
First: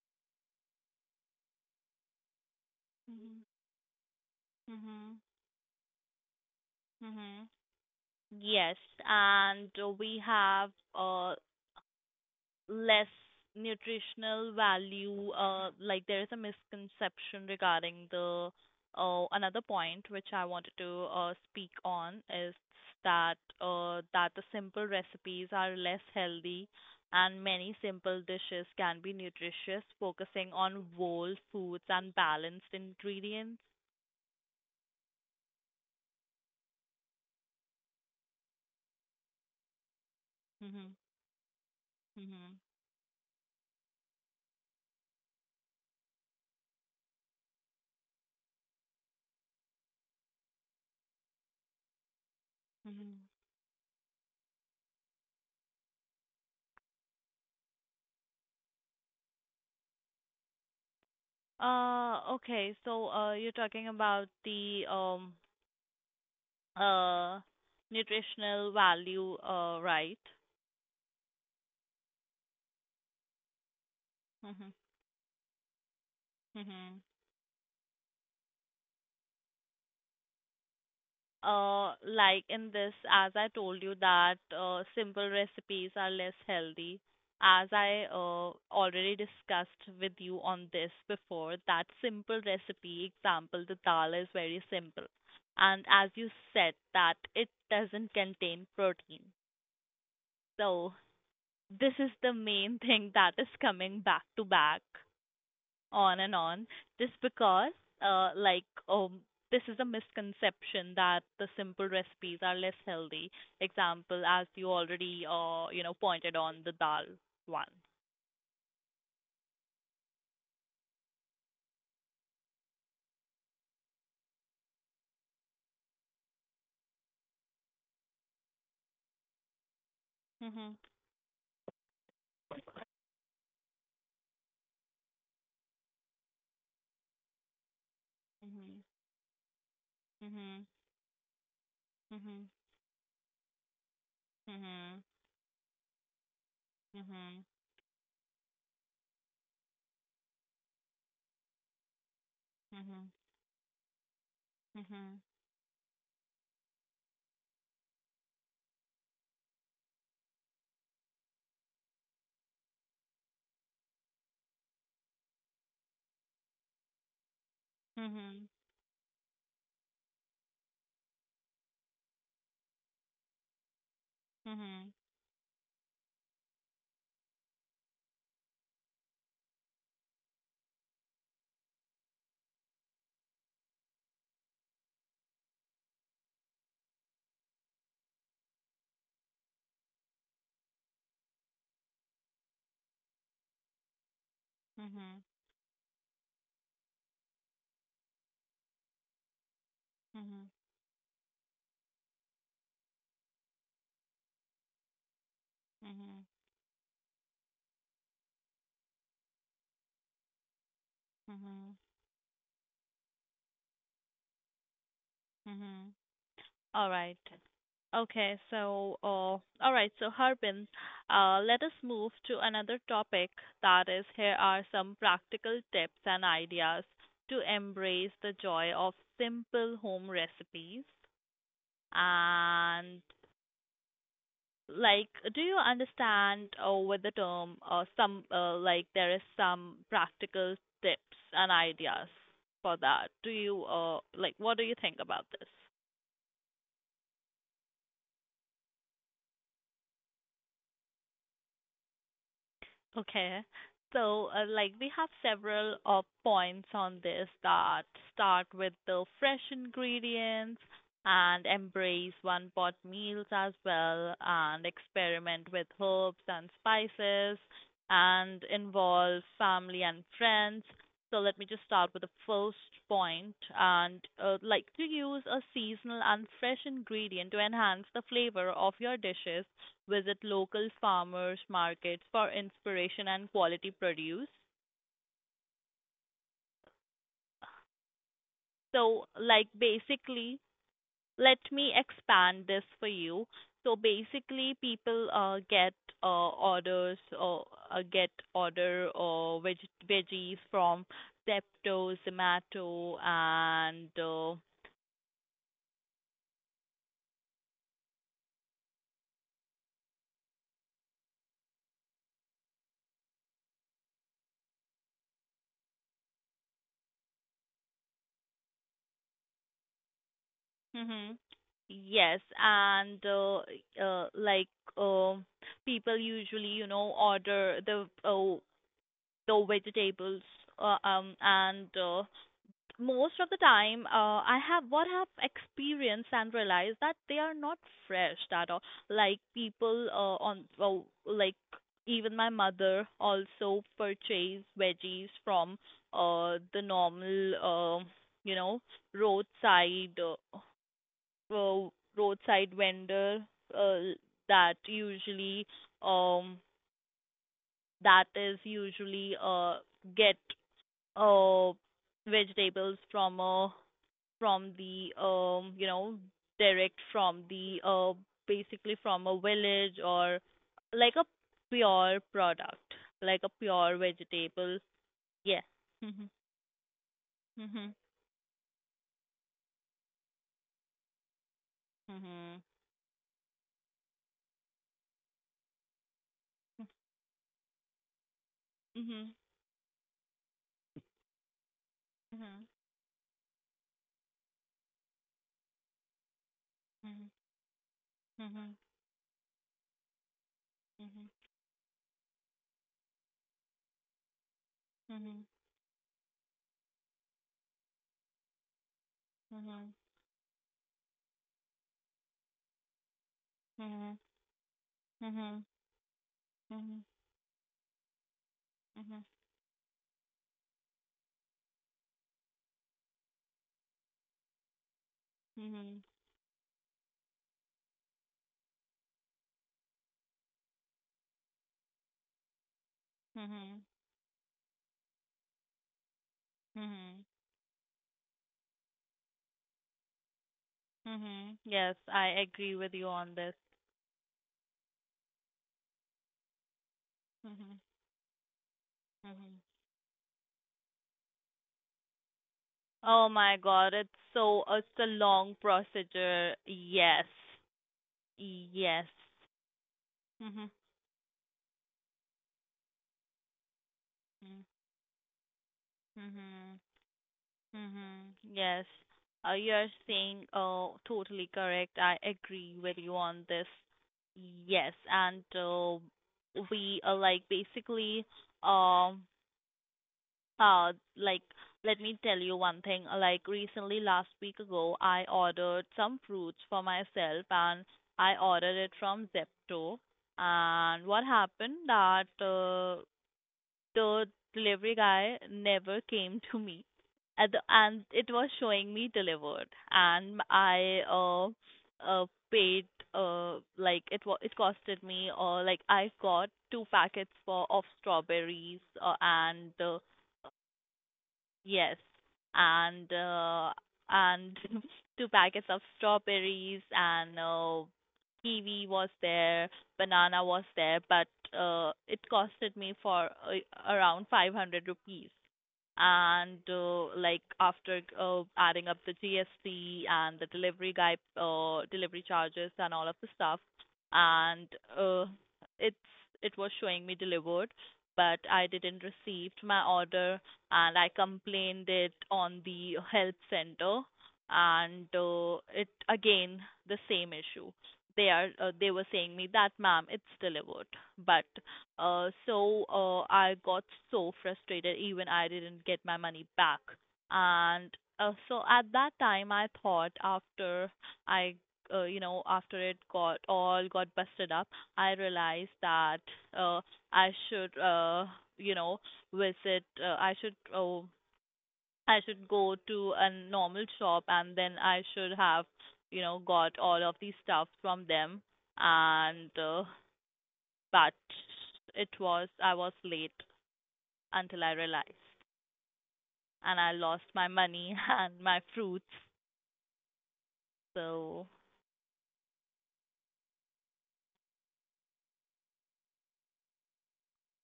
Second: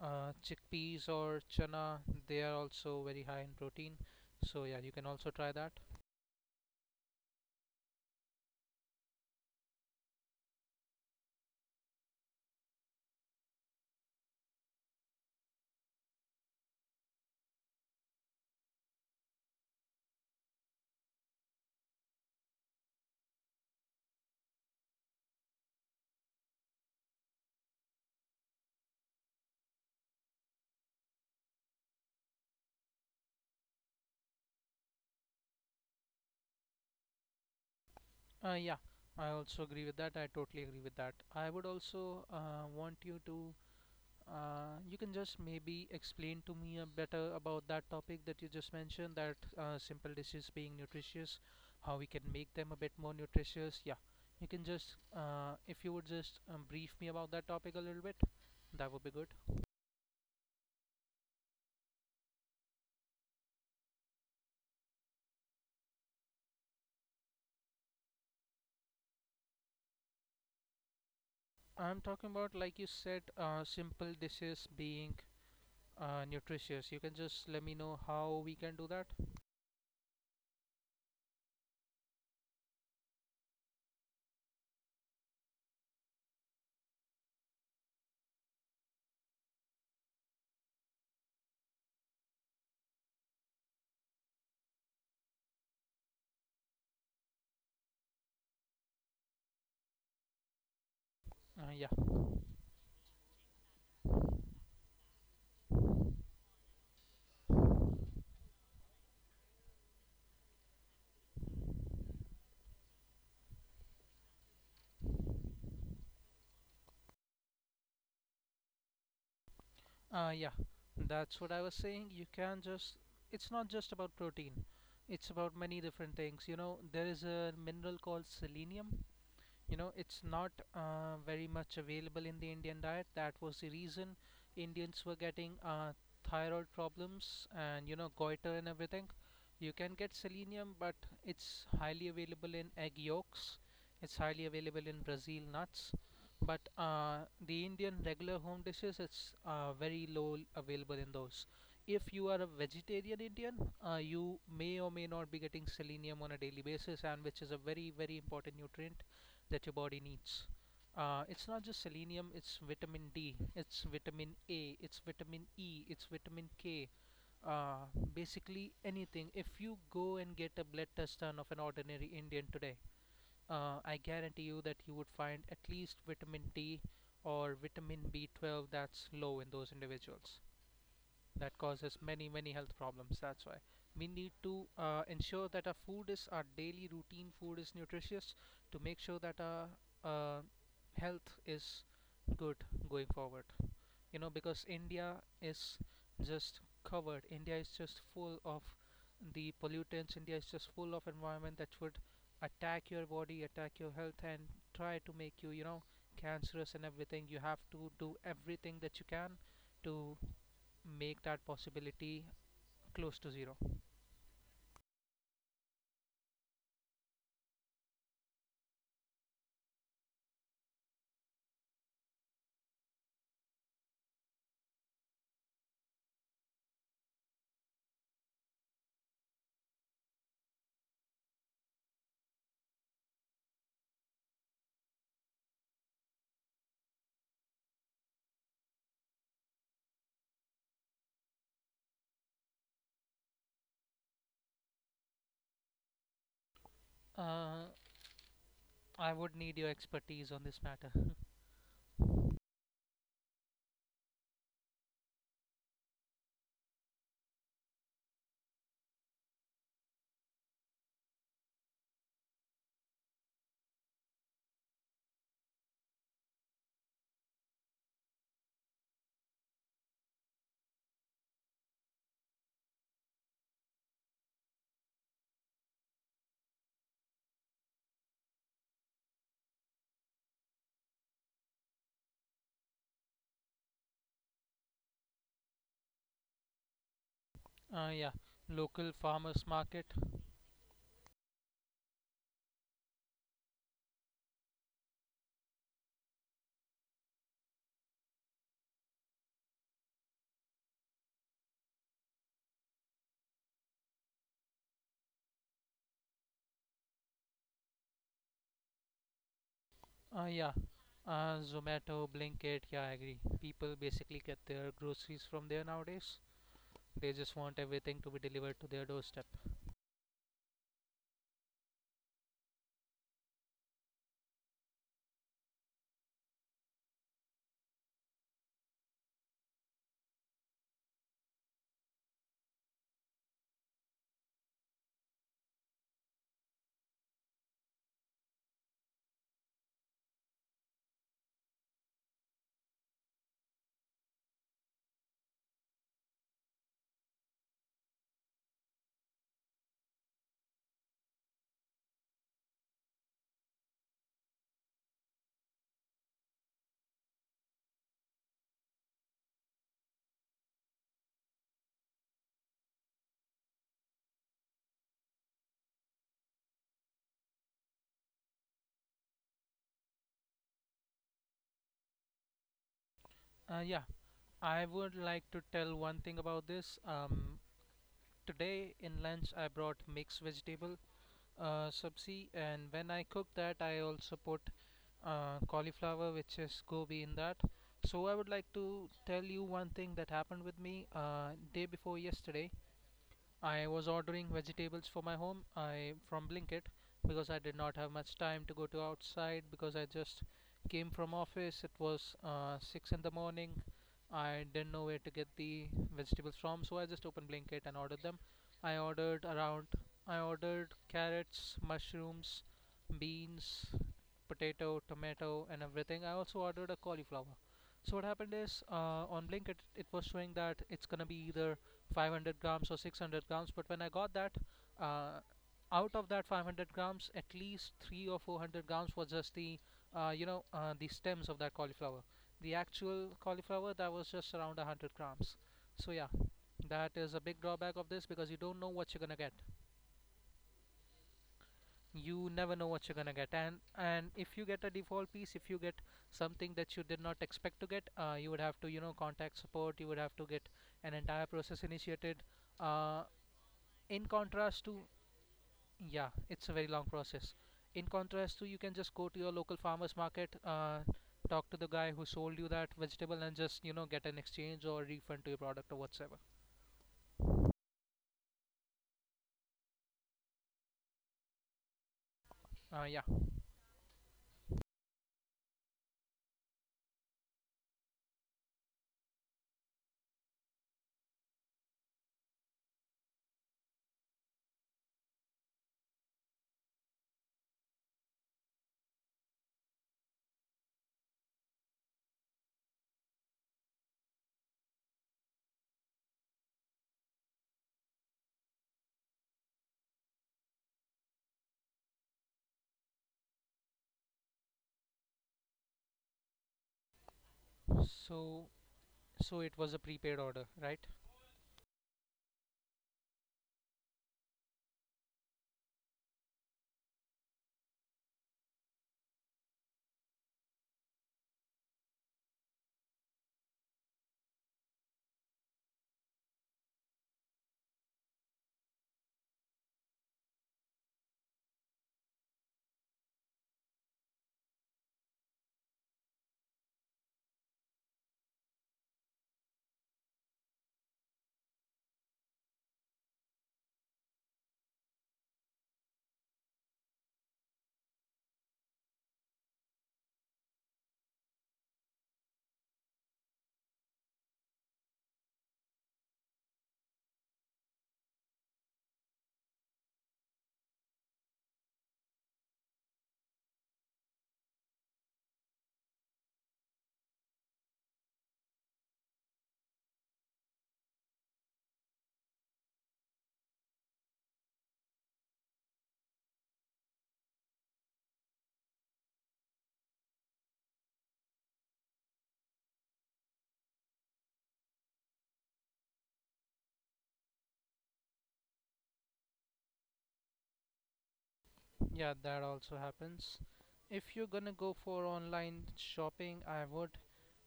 B: uh, chickpeas or chana. They are also very high
A: hmm.
B: in protein. So yeah, you can
A: Hmm.
B: also try that.
A: Hmm. Yes, and uh, we have uh, less nutritional value, uh, like there is a misconception regarding the uh, Another point which I wanted to uh, speak on is that uh, that the simple recipes are less healthy, and many simple dishes can be nutritious, focusing on whole foods and balanced ingredients.
B: Uh, yeah, I also agree with that. I totally agree
A: Mhm.
B: with that. I would also
A: Mhm.
B: uh, want you to. Uh, you can just maybe explain to me a better about that topic that you just mentioned, that uh, simple dishes being nutritious, how we can make them a bit more
A: Mhm.
B: nutritious. Yeah, you can just, uh, if you would just um, brief me about that topic a little bit, that would be good.
A: Uh, okay, so uh, you're talking about the um uh, nutritional value, uh, right?
B: I'm talking about, like you said, uh, simple dishes
A: Mhm.
B: being uh, nutritious. You
A: Mhm.
B: can just let me know how we can do that.
A: Uh, like in this, as I told you that uh, simple recipes are less healthy. As I uh, already discussed with you on this before, that simple recipe example, the dal is very simple, and as you said that it doesn't contain protein. So
B: Uh, yeah.
A: this is the main [laughs] thing that is coming back to back on and on just because uh like um this is a misconception that the simple recipes are less healthy, example as you already uh you know pointed on the dal one.
B: Uh, yeah, that's what I was saying. You can just, it's not just about protein, it's about many different things. You know, there is a mineral called selenium. You know it's not
A: Mhm.
B: uh, very much available in the Indian diet. That was the reason Indians were getting uh, thyroid problems and you know goiter and
A: Mhm.
B: everything. You can get
A: Mhm.
B: selenium, but it's highly available in egg yolks, it's highly available in
A: Mhm.
B: Brazil nuts. But uh,
A: Mhm.
B: the Indian regular home dishes, it's uh, very low available in those. If you are a
A: Mhm.
B: vegetarian Indian, uh, you may or may not be getting selenium on a daily basis, and which is a very very important nutrient that your body needs. Uh, it's not just selenium, it's vitamin D, it's vitamin A, it's vitamin E, it's vitamin K. Uh,
A: Mhm. Mhm.
B: basically, anything. If you go and get a blood test done of an ordinary Indian today, uh, I guarantee
A: Mhm.
B: you that
A: Mhm.
B: you would find at least vitamin D or vitamin B twelve that's low in those individuals, that causes many many health problems. That's why we need to uh, ensure that our food is, our daily routine food is nutritious, to make sure that our uh, health is good going forward. You know, because India is just covered, India is just full of the pollutants, India is
A: Mhm.
B: just full of environment that would attack your body, attack your health, and try to make you, you know
A: Mhm. Mhm.
B: cancerous and everything. You have to do everything that you can to make that
A: Mhm.
B: possibility close to zero.
A: Mhm. All right. Okay, so uh, all right, so Harbin, uh, let us move to another topic. That is, here are some practical tips and ideas to embrace the joy of simple home recipes. And like, do you understand uh, with the term uh, some uh, like there is some practical tips and ideas for that? Do you uh, like what do you think about this?
B: Uh, I would need your expertise on this matter.
A: Okay. So, uh, like, we have several uh, points on this: that start with the fresh ingredients, and embrace one pot meals as well, and experiment with herbs and spices, and involve family and friends. So, let me just start with the first point, and uh, like to use a seasonal and fresh ingredient to enhance the flavor of your dishes. Visit local farmers markets for inspiration and quality produce.
B: Uh, yeah, local
A: So,
B: farmers
A: like
B: market.
A: basically, let me expand this for you. So basically, people uh, get uh, orders or uh, get order or veg veggies from Zepto, Zomato, and uh,
B: Uh, yeah, uh, Zomato, Blinkit. Yeah, I agree. People basically get their groceries from there nowadays. They just want everything to be delivered to their doorstep.
A: hmm. Yes, and uh, uh, like uh, people usually you know order the uh, no vegetables, uh, um and uh, most of the time uh, I have what I have experienced and realized, that they are not fresh at all. Like people uh, on well, like even my mother also purchased veggies from uh the normal uh, you know, roadside uh, uh, roadside vendor uh, that usually um that is usually uh get uh vegetables from, uh from the um you know, direct from the uh basically from a village, or like a pure product, like a
B: Uh, yeah,
A: pure vegetable.
B: I would like to
A: Yeah.
B: tell one
A: Mhm.
B: thing about this. Um,
A: Mhm.
B: today in lunch I brought mixed vegetable uh, sabzi,
A: Mhm.
B: and when I cooked that, I also put uh, cauliflower, which is gobi in that. So I would like to
A: Mhm.
B: tell you one thing that happened with me uh, day before yesterday.
A: Mhm.
B: I was ordering vegetables for my home I from Blinkit, because I did not have much
A: Mhm.
B: time to
A: Mhm.
B: go to outside, because I just came from office. It was uh, six in the morning. I didn't know where to get
A: Mhm.
B: the vegetables from, so I just opened Blinkit and ordered them. I ordered around.
A: Mhm.
B: I ordered carrots, mushrooms, beans,
A: Mhm. Mhm.
B: potato, tomato,
A: Mhm.
B: and everything. I also ordered a
A: Mhm.
B: cauliflower. So what happened is, uh, on Blinkit it was showing that it's gonna be either five hundred grams or six hundred grams, but when I got that, uh,
A: Mhm. Mhm.
B: out of that five hundred grams at least three or four hundred grams was just the uh, you know uh, the stems of that cauliflower. The actual
A: Mhm.
B: cauliflower, that was just around a hundred grams. So yeah, that
A: Mhm.
B: is a big drawback of this, because you don't know what you're gonna get.
A: Mhm. Yes, I
B: You never
A: agree
B: know
A: with
B: what
A: you
B: you're gonna
A: on
B: get.
A: this.
B: And and if you get a default piece, if you get something that you did not expect
A: Mhm.
B: to get, uh, you would have to, you know contact
A: Mhm.
B: support. You would have to get an entire process initiated. uh,
A: Oh my God, it's
B: in
A: so,
B: contrast
A: it's
B: to,
A: a long
B: yeah,
A: procedure.
B: it's a very long
A: Yes.
B: process. In contrast to, you can
A: Yes.
B: just go to your local farmers market,
A: Mhm.
B: uh, talk to the guy who sold you that vegetable, and just, you know get an
A: Mm.
B: exchange or refund to your product or whatsoever.
A: Mhm. Mhm. Yes. Uh, you're saying oh totally correct. I agree with
B: uh,
A: you
B: yeah
A: on this. Yes, and uh, we uh, like basically um Uh, like, Let me tell you one thing. uh, Like, recently, last week ago, I ordered some fruits for myself, and I ordered it from Zepto. And what happened that uh, the delivery guy never came to me. At the, and it was showing me delivered. And I uh, uh, paid, uh, like, it, wa- it costed me, uh, like, I got two packets for, of
B: so
A: strawberries uh,
B: so
A: and
B: it was a
A: uh,
B: prepaid order, right.
A: Yes, and uh, and [laughs] two packets of strawberries, and uh, kiwi was there, banana was there, but uh, it costed me for uh, around five hundred rupees. And uh, like after uh, adding up the G S T and the delivery guy, uh, delivery charges and all of the stuff, and uh, it's it was showing me delivered, but I didn't received my order, and I complained it on the help center. And uh, it again the same issue. They are uh, they were saying me that ma'am it's delivered, but uh, so uh, I got so frustrated, even I didn't get my money back. And uh, so at that time I thought, after I uh, you know, after it got all got busted up, I realized that uh, I should uh, you know, visit uh, I should oh I should go to a normal shop, and then I should have you know got all of these stuff from them. And uh, but it was, I was late until I realized, and I lost my money [laughs] and my fruits, so.
B: Yeah, that also happens. If you're gonna go for online shopping, I would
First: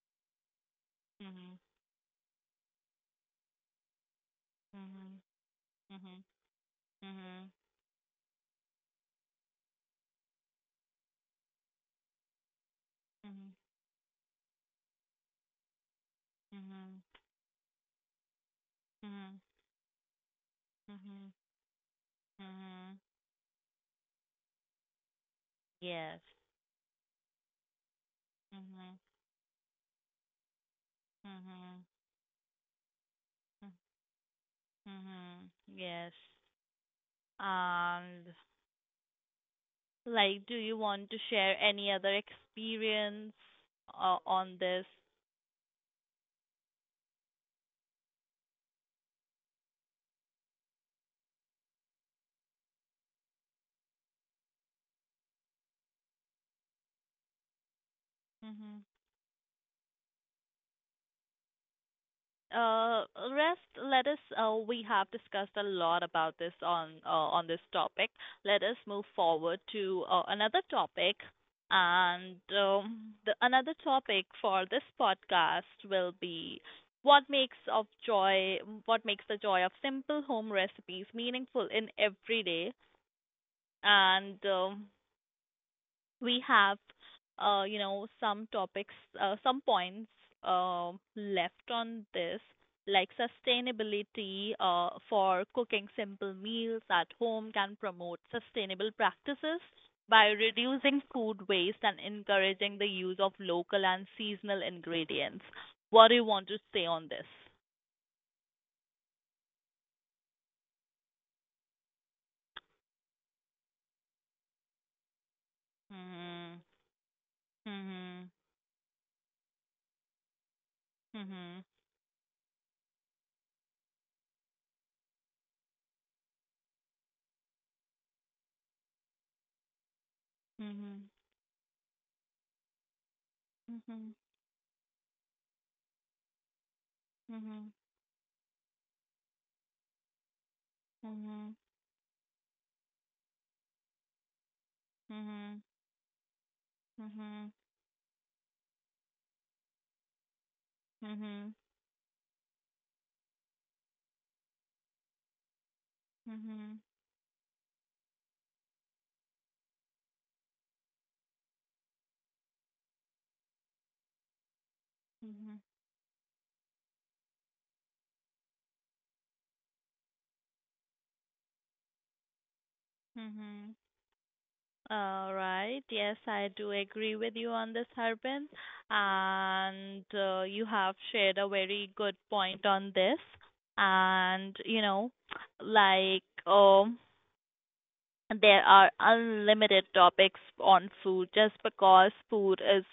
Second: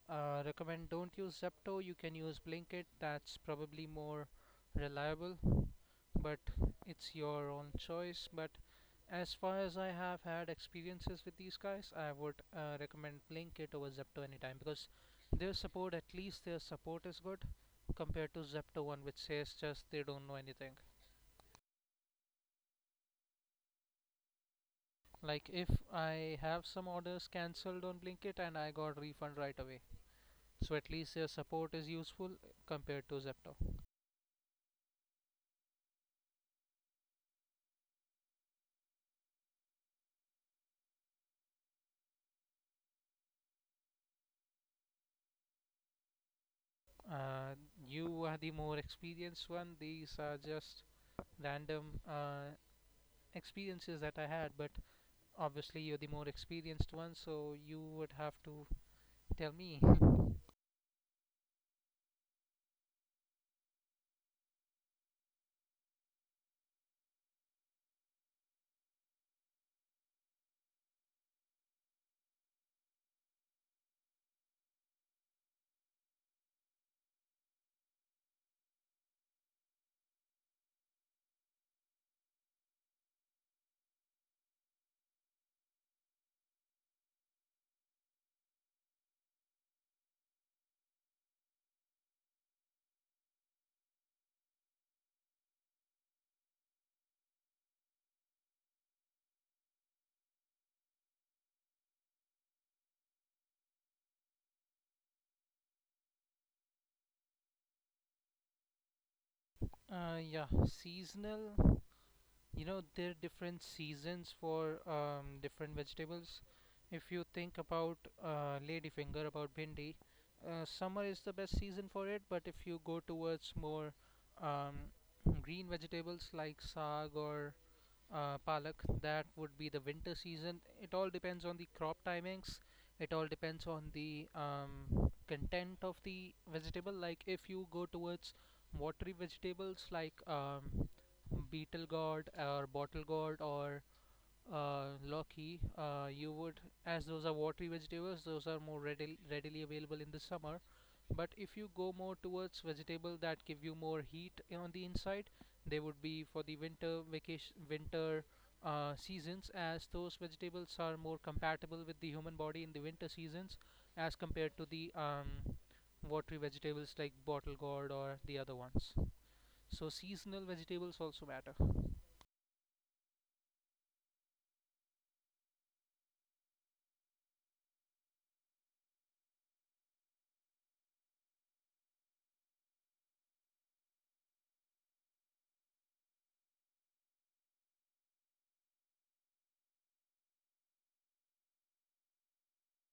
B: uh, recommend, don't use
A: Mhm.
B: Zepto, you can use Blinkit, that's probably more
A: Mhm.
B: reliable.
A: Mhm.
B: But it's your
A: Mhm.
B: own choice. But as far as I have had experiences with these guys, I would uh, recommend
A: Mhm.
B: Blinkit over Zepto anytime, because their support, at least their
A: Mhm.
B: support, is good compared to Zepto one, which
A: Mhm.
B: says, just they don't know anything.
A: Mhm. Mhm.
B: Like if
A: Yes.
B: I have some orders cancelled on Blinkit, and I got
A: Mhm.
B: refund right away, so at least their support
A: Mhm.
B: is useful compared to Zepto.
A: Mhm. Yes. And like, do you want to share any other experience uh, on this?
B: Uh, you are the more experienced one. These are just random uh, experiences that I had, but obviously you're the more experienced one, so you would have to
A: Hmm.
B: tell me.
A: Uh, Rest, let us, uh, we have discussed a lot about this on uh, on this topic. Let us move forward to uh, another topic. And um, the another topic for this podcast will be what makes of joy, what makes the joy of simple home recipes meaningful in everyday. And um, we have uh, you know some topics uh, some points uh, left on this, like sustainability. Uh, for cooking simple meals at home can promote sustainable practices by reducing food waste and encouraging the use of local and seasonal ingredients. What do you want to say on this?
B: [laughs] uh yeah, seasonal, you know, there are different seasons for um different vegetables.
A: Mhm.
B: If you think about
A: Mhm.
B: uh ladyfinger, about bhindi, uh, summer is the best
A: Mhm.
B: season for it. But if you go towards more um green vegetables like saag or uh, Palak, that would be the winter season. It all
A: Mhm.
B: depends on the crop timings. It all depends on
A: Mhm.
B: the um, content of the vegetable. Like if you
A: Mhm.
B: go towards watery vegetables like um,
A: Mhm.
B: beetle gourd or bottle gourd or uh, loki,
A: Mhm.
B: uh, you would, as those are
A: Mhm.
B: watery vegetables, those are more readily readily available in the summer. But if
A: Mhm.
B: you go more towards vegetable that give you more heat on the inside, they would be for the
A: Mhm.
B: winter vacation winter uh, seasons, as those vegetables are more compatible with the human body in the winter seasons as compared to the um,
A: Mhm.
B: watery vegetables like bottle gourd or the other ones. So seasonal vegetables also matter.
A: Mhm. All right. Yes, I do agree with you on this, Harbin. And uh, you have shared a very good point on this. And, you know, like, um, there are unlimited topics on food, just because food is,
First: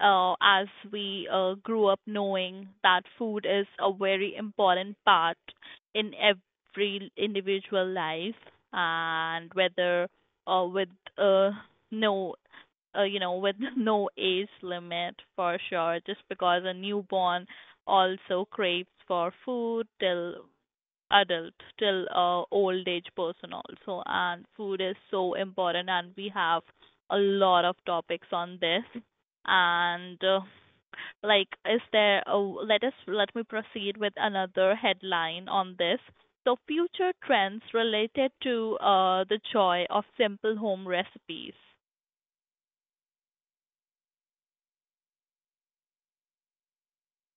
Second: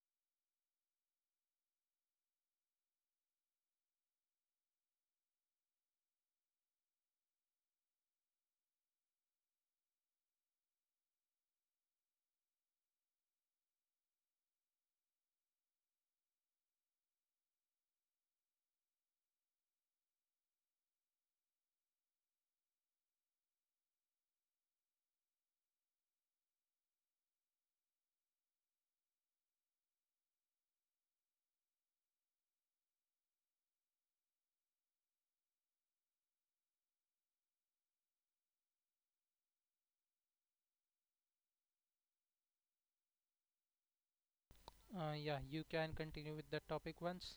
A: uh, as we uh, grew up knowing that food is a very important part in every individual life. And whether uh, with uh, no uh, you know, with [laughs] no age limit for sure, just because a newborn also craves for food, till adult, till uh, old age person also. And food is so important, and we have a lot of topics on this. And uh, like is there a, let us Let me proceed with another headline on this, so future trends related to uh, the joy of simple home recipes.
B: Uh, yeah, you can continue with that topic once,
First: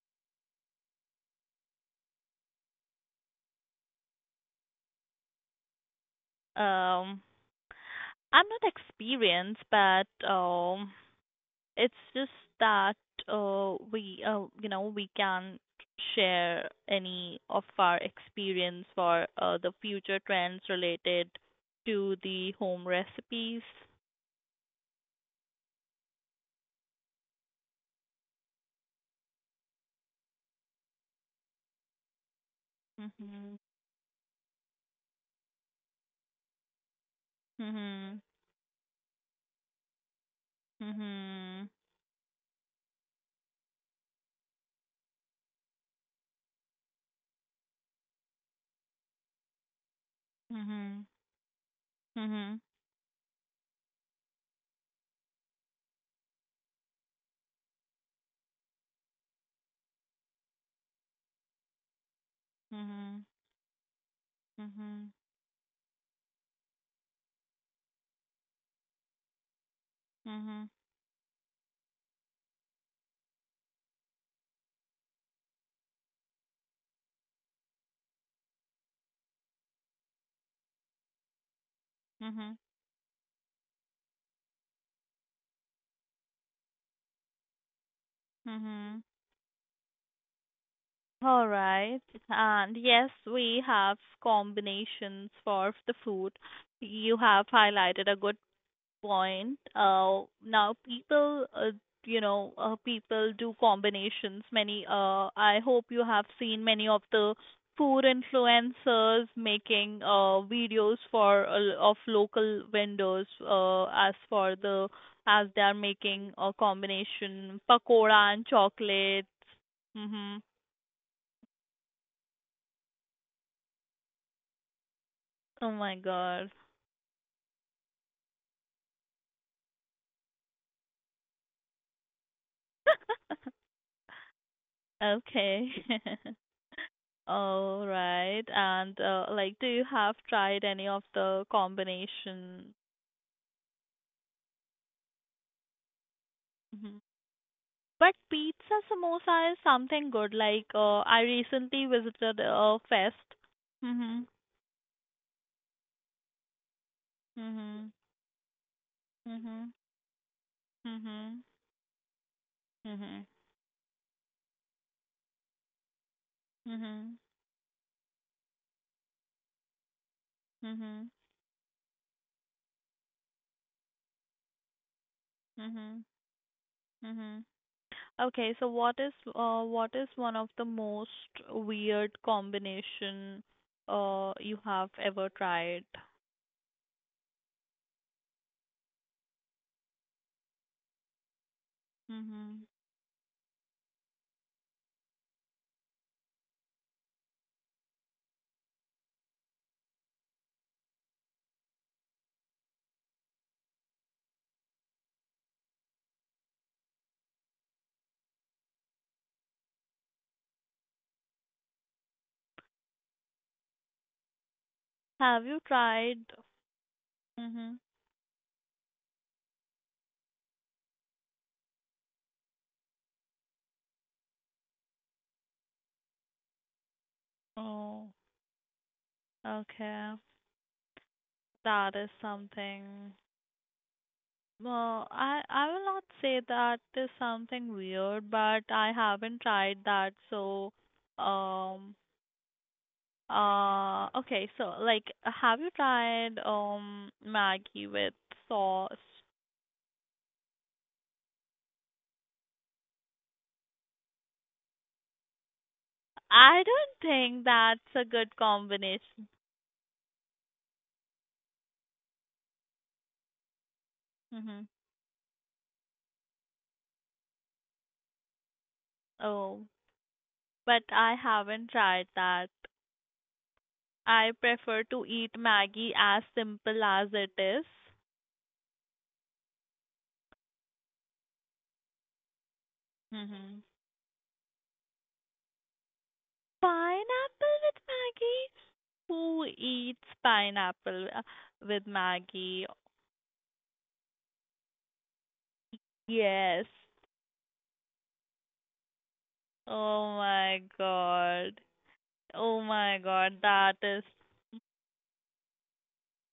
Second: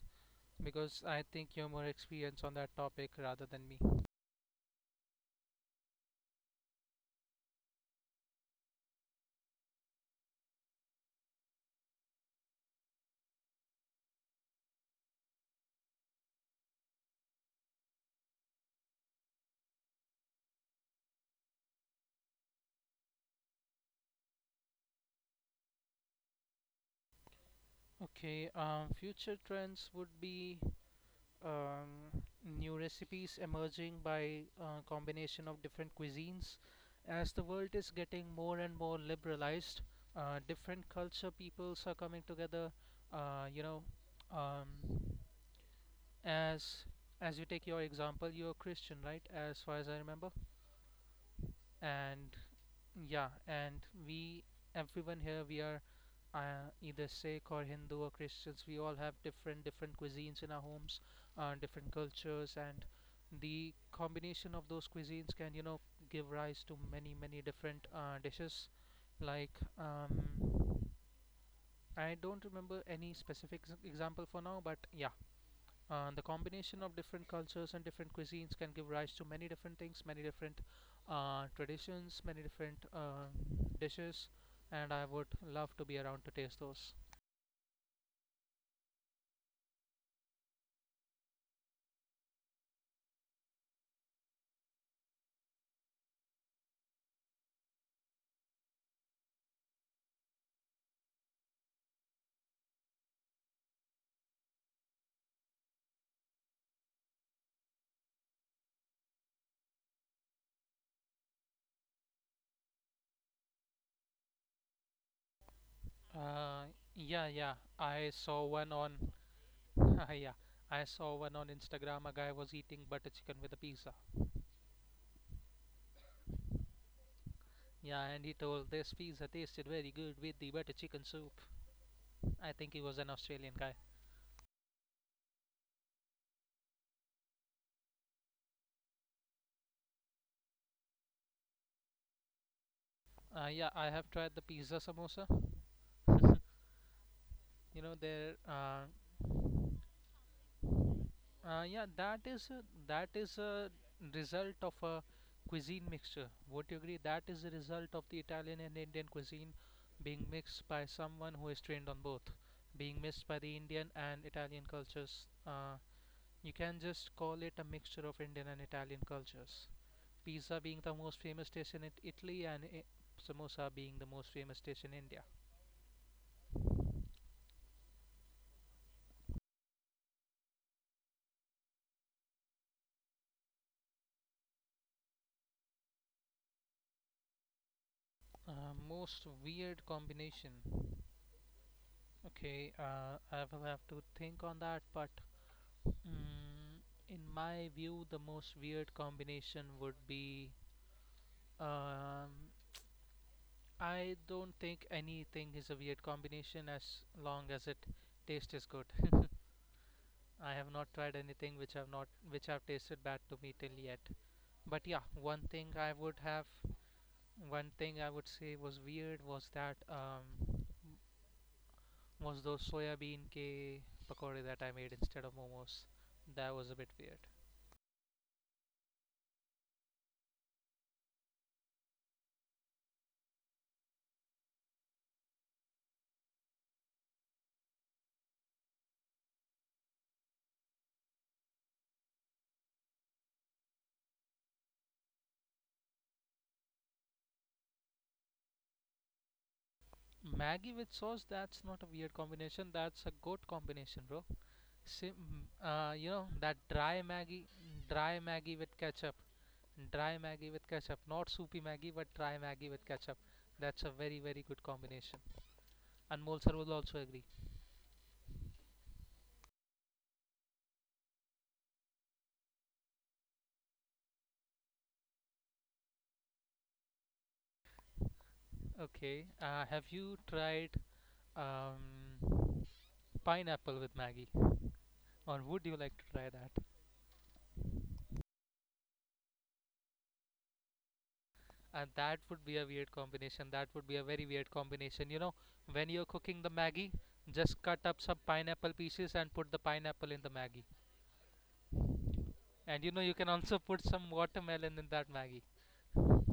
B: because I think you're more experienced on that topic rather than me.
A: Um, I'm not experienced, but um, it's just that uh, we, uh, you know, we can share any of our experience for uh, the future trends related to the home recipes.
B: Okay, um, future trends would be um, new recipes
A: Mhm.
B: emerging by uh, combination of different cuisines. As the world is
A: Mhm.
B: getting more and more liberalized, uh, different culture
A: Mhm.
B: peoples are coming together. Uh, you know, um, as as you take your example, you're a Christian, right? As far as I remember,
A: Mhm.
B: and
A: Mhm.
B: yeah, and we, everyone here, we are uh, either Sikh or Hindu or Christians. We all have different different cuisines in our homes, uh, different cultures, and
A: Mhm.
B: the combination of those
A: Mhm.
B: cuisines can, you know, give rise to many many different uh, dishes. Like, um,
A: Mhm.
B: I don't remember any specific s- example for now, but yeah, uh, the combination of different cultures and different cuisines can give rise to many different things, many different uh, traditions, many
A: Mhm.
B: different uh, dishes, and I would love to be around to taste those.
A: Mhm. All right. And yes, we have combinations for the food. You have highlighted a good point. Uh, now people, uh, you know, uh, people do combinations. Many, uh, I hope you have seen many of the food influencers making uh, videos for uh, of local vendors, uh, as for the as they are making a
B: Uh, yeah, yeah.
A: combination
B: I
A: pakoda
B: saw
A: and
B: one on,
A: chocolates.
B: [laughs] yeah,
A: Mhm.
B: I saw one on Instagram. A guy was eating butter chicken with a pizza.
A: Oh my god.
B: Yeah, and he told this pizza tasted very good with the butter chicken soup. I think he was an Australian
A: [laughs]
B: guy.
A: Okay. [laughs] All right. And uh, like, do you have tried any of the combination?
B: Uh, yeah, I have tried the pizza samosa.
A: Mhm.
B: You know,
A: But
B: there.
A: pizza
B: Uh,
A: samosa is something good. Like, uh, I
B: Uh,
A: recently
B: yeah, that
A: visited
B: is a,
A: a
B: that
A: fest.
B: is a
A: Mhm.
B: result of a cuisine mixture. Would you agree? That is a result
A: Mhm.
B: of the Italian and Indian cuisine
A: Mhm.
B: being mixed by someone
A: Mhm.
B: who is trained on both, being
A: Mhm.
B: mixed by the Indian and Italian cultures. Uh, you can just
A: Mhm.
B: call it a mixture of Indian and Italian cultures. Pizza being the
A: Mhm.
B: most famous dish in it- Italy and I- samosa being the most famous dish in India.
A: Mhm. Mhm. Okay, so what is uh what is one of the most weird combination uh you have ever tried?
B: Uh, most weird combination.
A: Mhm.
B: Okay, uh, I will have to think on that, but Mm, in my view, the most weird combination would be. Um, I don't think anything is a weird combination as long as it taste is good. I have not tried anything which I've not which I've tasted bad to me till yet. But yeah, one
A: Have you
B: thing I would
A: tried.
B: have, one
A: Mhm.
B: thing I would say was weird was that um, was those soya bean ke pakore that I made instead of momos. That was a bit weird.
A: Oh, okay. That is something. Well, I I will not say that is something weird, but I haven't tried that. So, um, uh, okay. So, like, have you tried um Maggie with sauce?
B: Maggie with sauce, that's not a weird combination. That's a good combination, bro. Sim, uh, you know that
A: I don't
B: dry Maggie,
A: think that's a
B: dry
A: good
B: Maggie with ketchup,
A: combination.
B: dry Maggie with ketchup, not soupy Maggie, but dry Maggie with ketchup. That's a very very good
A: Mhm.
B: combination. Anmol sir will also agree.
A: Oh, but I haven't tried that. I prefer to eat Maggie as simple as it is.
B: Okay, uh, have you tried um,
A: Mhm.
B: pineapple with Maggie, or would you like to try that?
A: Pineapple with Maggie? Who eats pineapple uh, with
B: And that would be a
A: Maggie?
B: weird combination. That would be a very weird combination. You know, when you're cooking the
A: Yes.
B: maggi, just cut up some pineapple pieces and put the pineapple
A: Oh
B: in the maggi.
A: my god. Oh
B: And you
A: my
B: know, you can
A: god.
B: also
A: That
B: put
A: is.
B: some watermelon in that maggi.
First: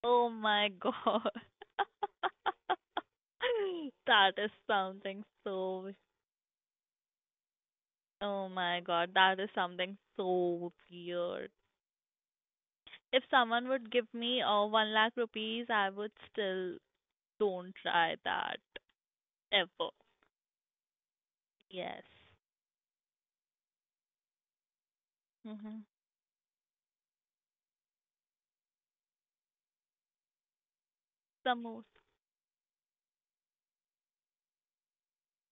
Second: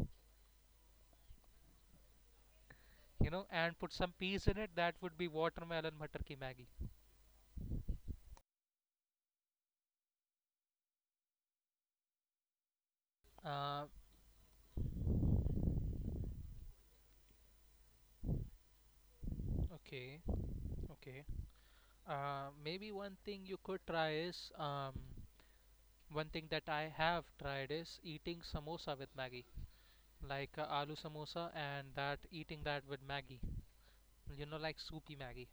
A: Oh my god. [laughs]
B: You know, and put some
A: That
B: peas
A: is
B: in it. That would
A: something
B: be
A: so.
B: watermelon matar ki maggi.
A: Oh my god. That is something so weird. If someone
B: Uh,
A: would give me uh, one lakh rupees, I would still don't try that ever.
B: okay, okay.
A: Yes.
B: Uh, Maybe one thing you could try is um,
A: Mhm.
B: one thing that I have tried is eating samosa with maggi, like uh, aloo samosa, and
A: Samosa.
B: that eating that with maggi. You know, like soupy maggi.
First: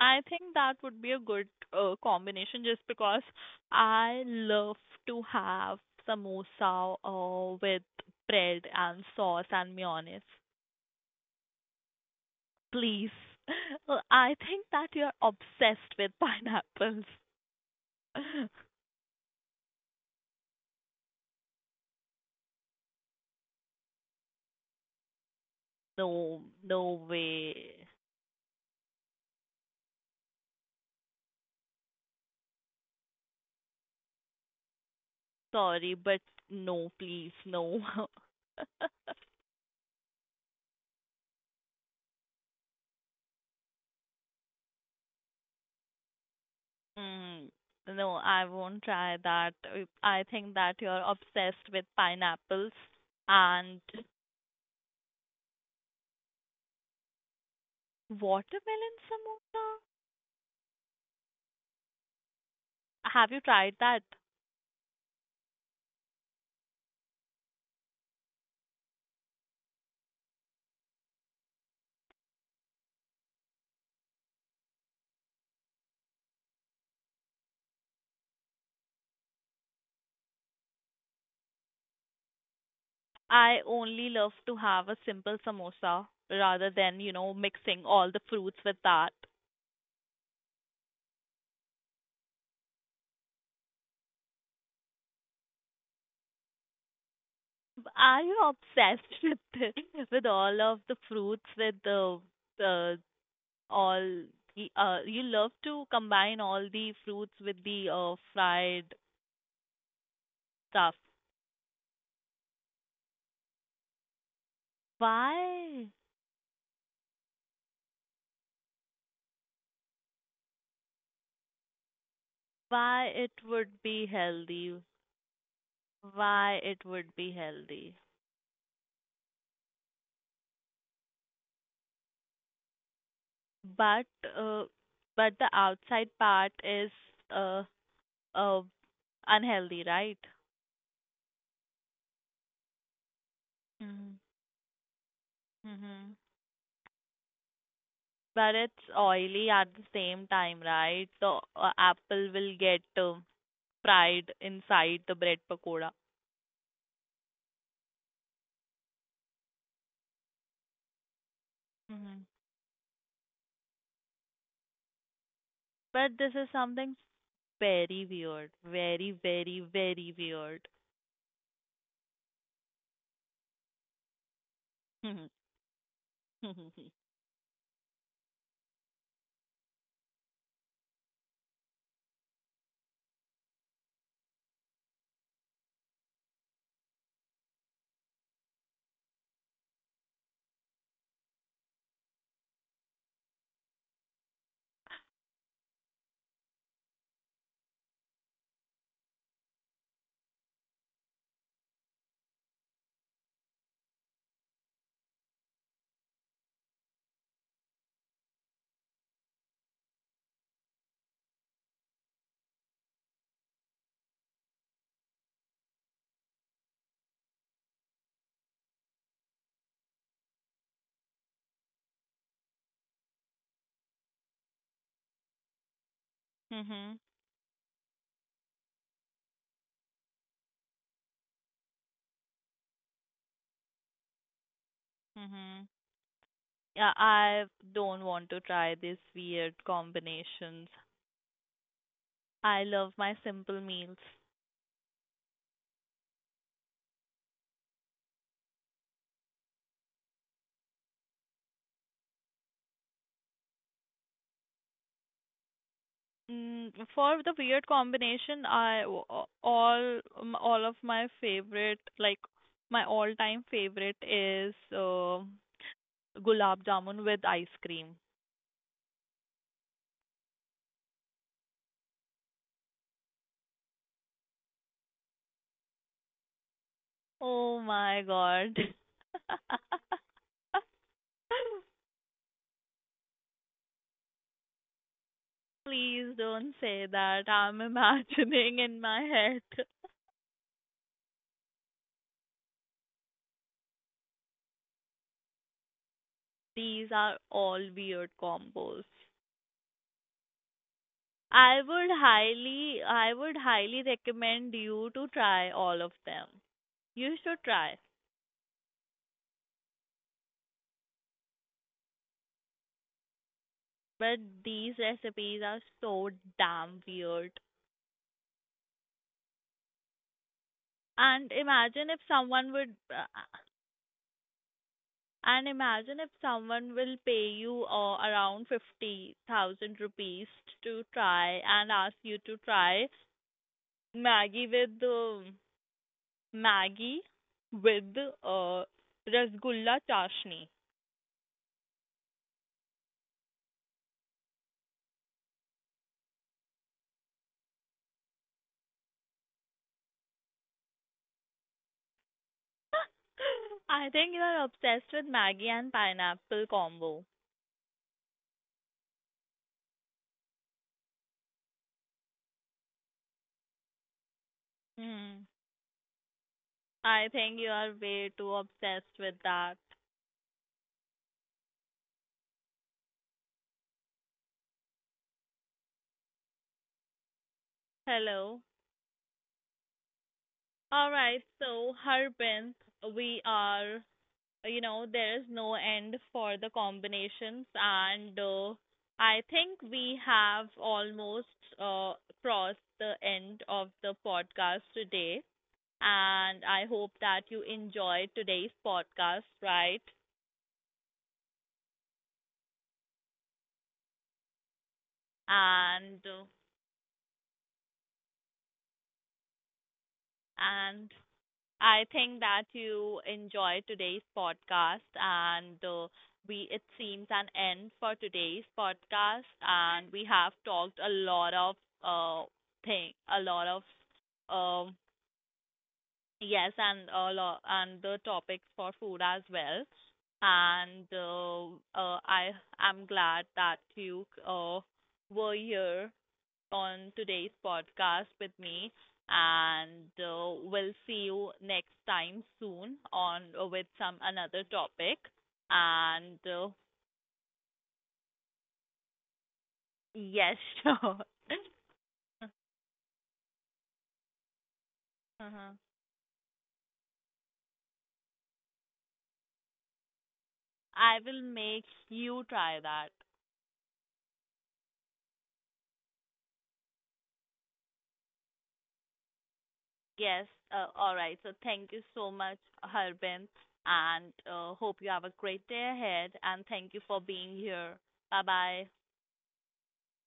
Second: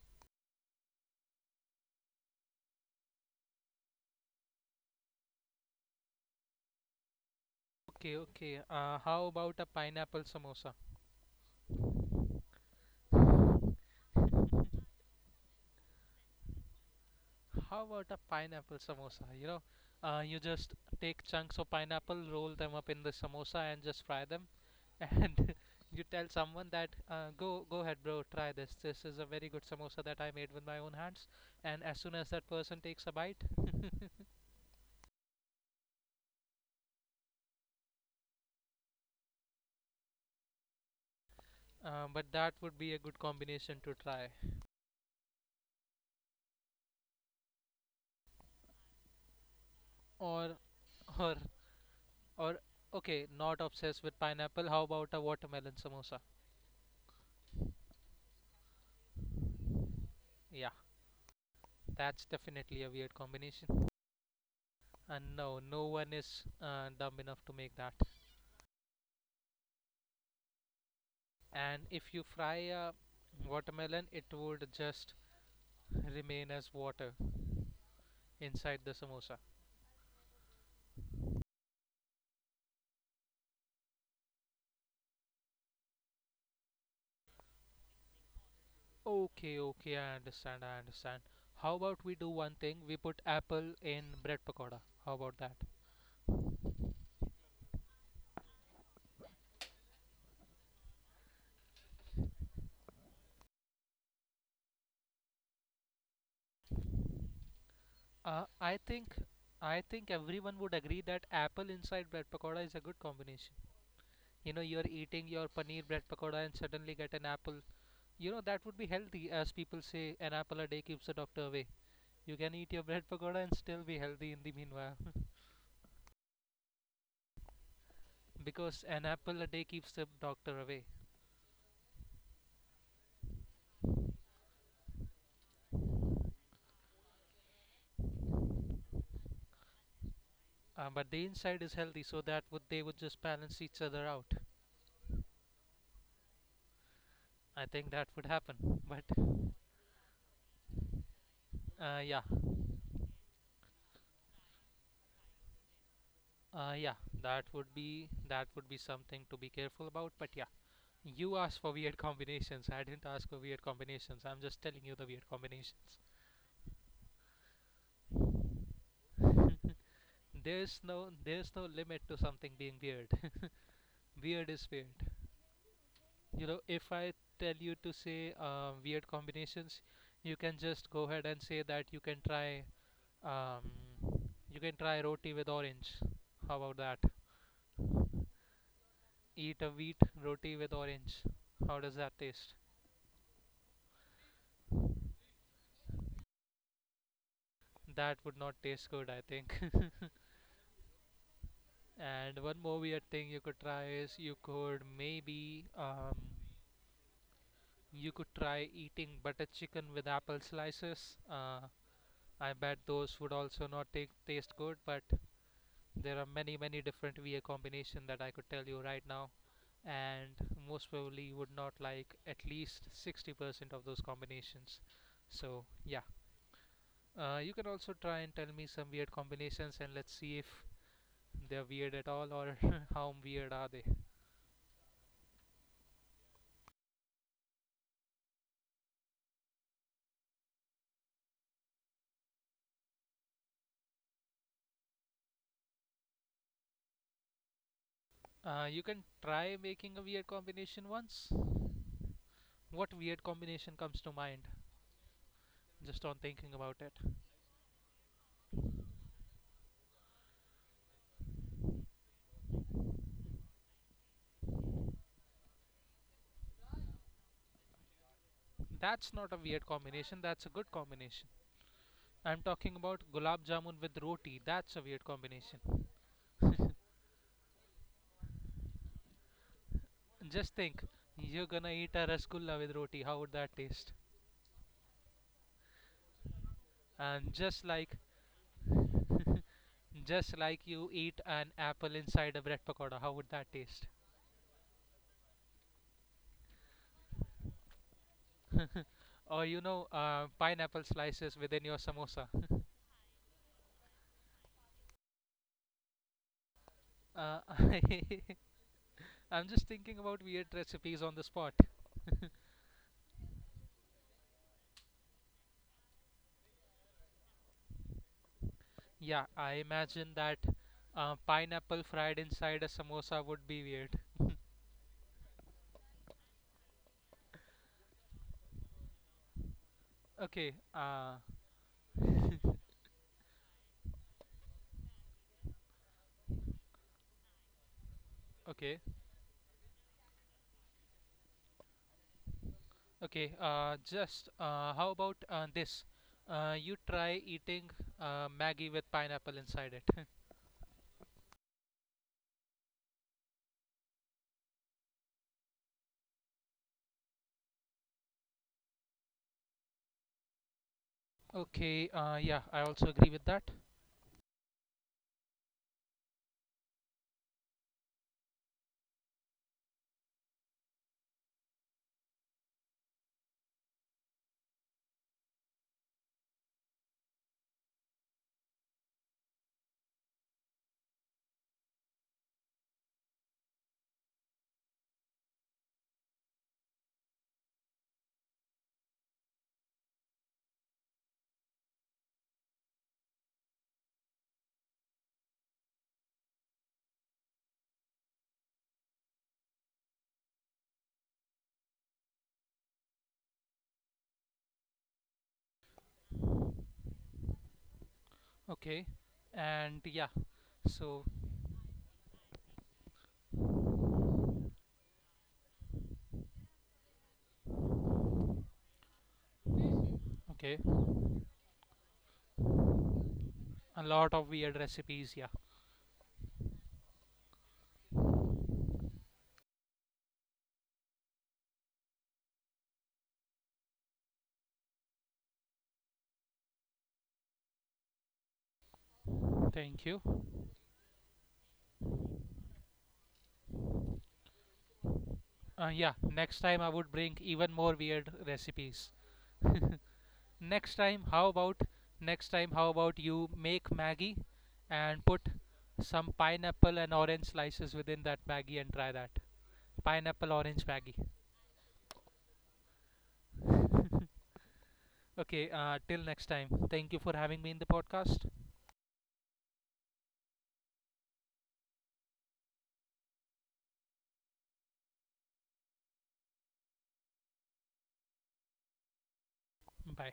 A: I think that would be a good uh, combination, just because I love to have samosa uh, with
B: Okay, okay.
A: bread
B: Uh,
A: and
B: How
A: sauce
B: about a
A: and mayonnaise.
B: pineapple samosa?
A: Please. [laughs] Well, I think that you're obsessed with pineapples.
B: How about a
A: [laughs]
B: pineapple samosa? You know, uh, you just take chunks of pineapple, roll them up in the samosa, and just fry them. [laughs] And you tell
A: No,
B: someone
A: no
B: that, uh, go,
A: way.
B: go ahead, bro, try this. This is a very good samosa that I made with my own hands. And as soon as that person takes a bite, [laughs]
A: Sorry, but no, please, no. [laughs]
B: uh, but that would be a good combination to try.
A: Mm, no, I won't try that. Uh, I think
B: Or,
A: that you're
B: or,
A: obsessed with
B: or.
A: pineapples
B: Okay, not
A: and
B: obsessed with pineapple. How about a watermelon samosa?
A: watermelon samosa.
B: Yeah, that's definitely a weird
A: Have you
B: combination.
A: tried that?
B: And no, no one is uh, dumb enough to make that. And if you fry a watermelon, it would just remain as water inside the samosa.
A: I only love to have a simple samosa, rather than, you know, mixing all the fruits with that.
B: Okay, okay, I understand, I understand. How about we do one thing? We put apple in bread pakoda. How about that?
A: Are you obsessed [laughs] with the- with all of the fruits with the the all the uh you love to combine all the fruits with the uh
B: Uh, I
A: fried
B: think I think everyone would
A: stuff.
B: agree that apple inside bread pakoda is a good combination. You know, you're eating your paneer
A: Why?
B: bread pakoda and suddenly get an apple. You know, that would be healthy, as people say, an apple a day keeps the doctor away. You can eat your bread
A: Why it
B: pagoda and
A: would
B: still be
A: be
B: healthy in the
A: healthy,
B: meanwhile,
A: Why it would be healthy?
B: [laughs] because an apple a day keeps the doctor away.
A: But uh, but the outside part is uh, uh, unhealthy, right?
B: Um, but the inside is healthy, so that would they would just balance each other
A: Mhm.
B: out.
A: Mhm.
B: I think that would
A: But
B: happen. [laughs]
A: it's
B: But
A: oily at the same time, right? The uh,
B: uh, yeah,
A: apple will get uh, fried inside the bread pakoda.
B: uh, yeah, that would be that would be something to be careful about. But yeah, you asked for weird
A: Mhm.
B: combinations. I didn't ask for weird combinations. I'm just telling you the weird combinations.
A: But this is something very weird, very very very weird.
B: There's no there's no limit to something being weird. [laughs] weird is weird.
A: [laughs] Mhm.
B: You know, if I tell you to say um, weird combinations, you can just go ahead and say that you can try um, you can try roti with orange. How about that? Eat a wheat roti with orange. How does that taste? That would not taste good, I think. [laughs] And one more weird thing you could try is you could maybe um, you could try eating butter chicken with apple slices. Uh, I bet those would also not take taste good, but there are many, many different V A combination that I could tell you right now, and most probably you would not like at least sixty percent of those combinations. So yeah,
A: Mhm.
B: uh, you can also try and tell me some weird combinations, and let's see if they're weird at all or [laughs] how weird are they.
A: Mhm. Yeah, I don't want to try these weird combinations. I love my simple meals.
B: Uh, you can try making a weird combination once. What weird combination comes to mind just on thinking
A: Mm,
B: about it?
A: for the weird combination, I o- o- all um, all of my favorite, like my all-time favorite is uh, gulab jamun with ice cream.
B: That's not a weird combination. That's a good combination. I'm talking about gulab jamun with roti. That's a weird combination.
A: Oh my God. [laughs]
B: Just think, you're gonna eat a rasgulla with roti. How would that taste?
A: Please don't say
B: And
A: that.
B: just
A: I'm [laughs]
B: like,
A: imagining in my head.
B: [laughs] just like you eat an apple inside a bread pakoda, how would that taste?
A: These are all weird combos.
B: Or you know, uh, pineapple slices within
A: I
B: your
A: would
B: samosa.
A: highly I would highly recommend you to try all of them. You
B: Uh,
A: should
B: [laughs] I,
A: try.
B: I'm just thinking about weird recipes on the spot.
A: But these recipes are so damn weird.
B: Yeah, I imagine that uh,
A: And
B: pineapple
A: imagine if
B: fried
A: someone
B: inside a
A: would uh,
B: samosa would be weird.
A: and imagine if someone will pay you uh, around fifty thousand rupees
B: Okay,
A: to
B: uh,
A: try and ask you to try Maggie with uh, Maggie with uh,
B: okay.
A: Rasgulla Chashni.
B: Okay, uh, just uh, how about uh, this? Uh, you try eating uh, Maggie with pineapple inside it. [laughs]
A: I think you are obsessed with Maggie and pineapple combo.
B: Okay, uh, yeah, I also agree with that.
A: Hmm. I think you are way too obsessed with that. Hello. All right. So, Harbin, we are, you know, there is no end for the combinations, and uh, I think we have almost uh, crossed the end of the podcast today. And I hope that you enjoyed today's podcast, right? And uh,
B: Okay, and yeah,
A: And
B: so
A: I think that you enjoyed today's podcast. And uh, we it seems an end for today's podcast. And we have
B: okay,
A: talked a lot of uh thing, a lot of
B: a lot of weird
A: um
B: recipes. Yeah,
A: yes, and a lot, and the topics for food as well. And uh, uh, I am glad that you uh, were here on today's podcast with me,
B: thank
A: and
B: you.
A: uh, we'll see you next time soon on uh, with some another topic.
B: Uh, yeah,
A: And
B: next
A: uh,
B: time I would bring even more weird recipes.
A: yes,
B: Next
A: [laughs]
B: time,
A: sure.
B: how about next time? How about you make Maggie and put
A: Uh-huh.
B: some pineapple and orange slices within that Maggie and try that pineapple orange Maggie.
A: I will make you try that.
B: [laughs] okay, uh, till next time. Thank you for having me in the podcast.
A: Yes, uh, all right. So thank you so much, Harbin, and uh, hope you have a great day ahead. And thank you for being here. Bye bye.
B: Bye.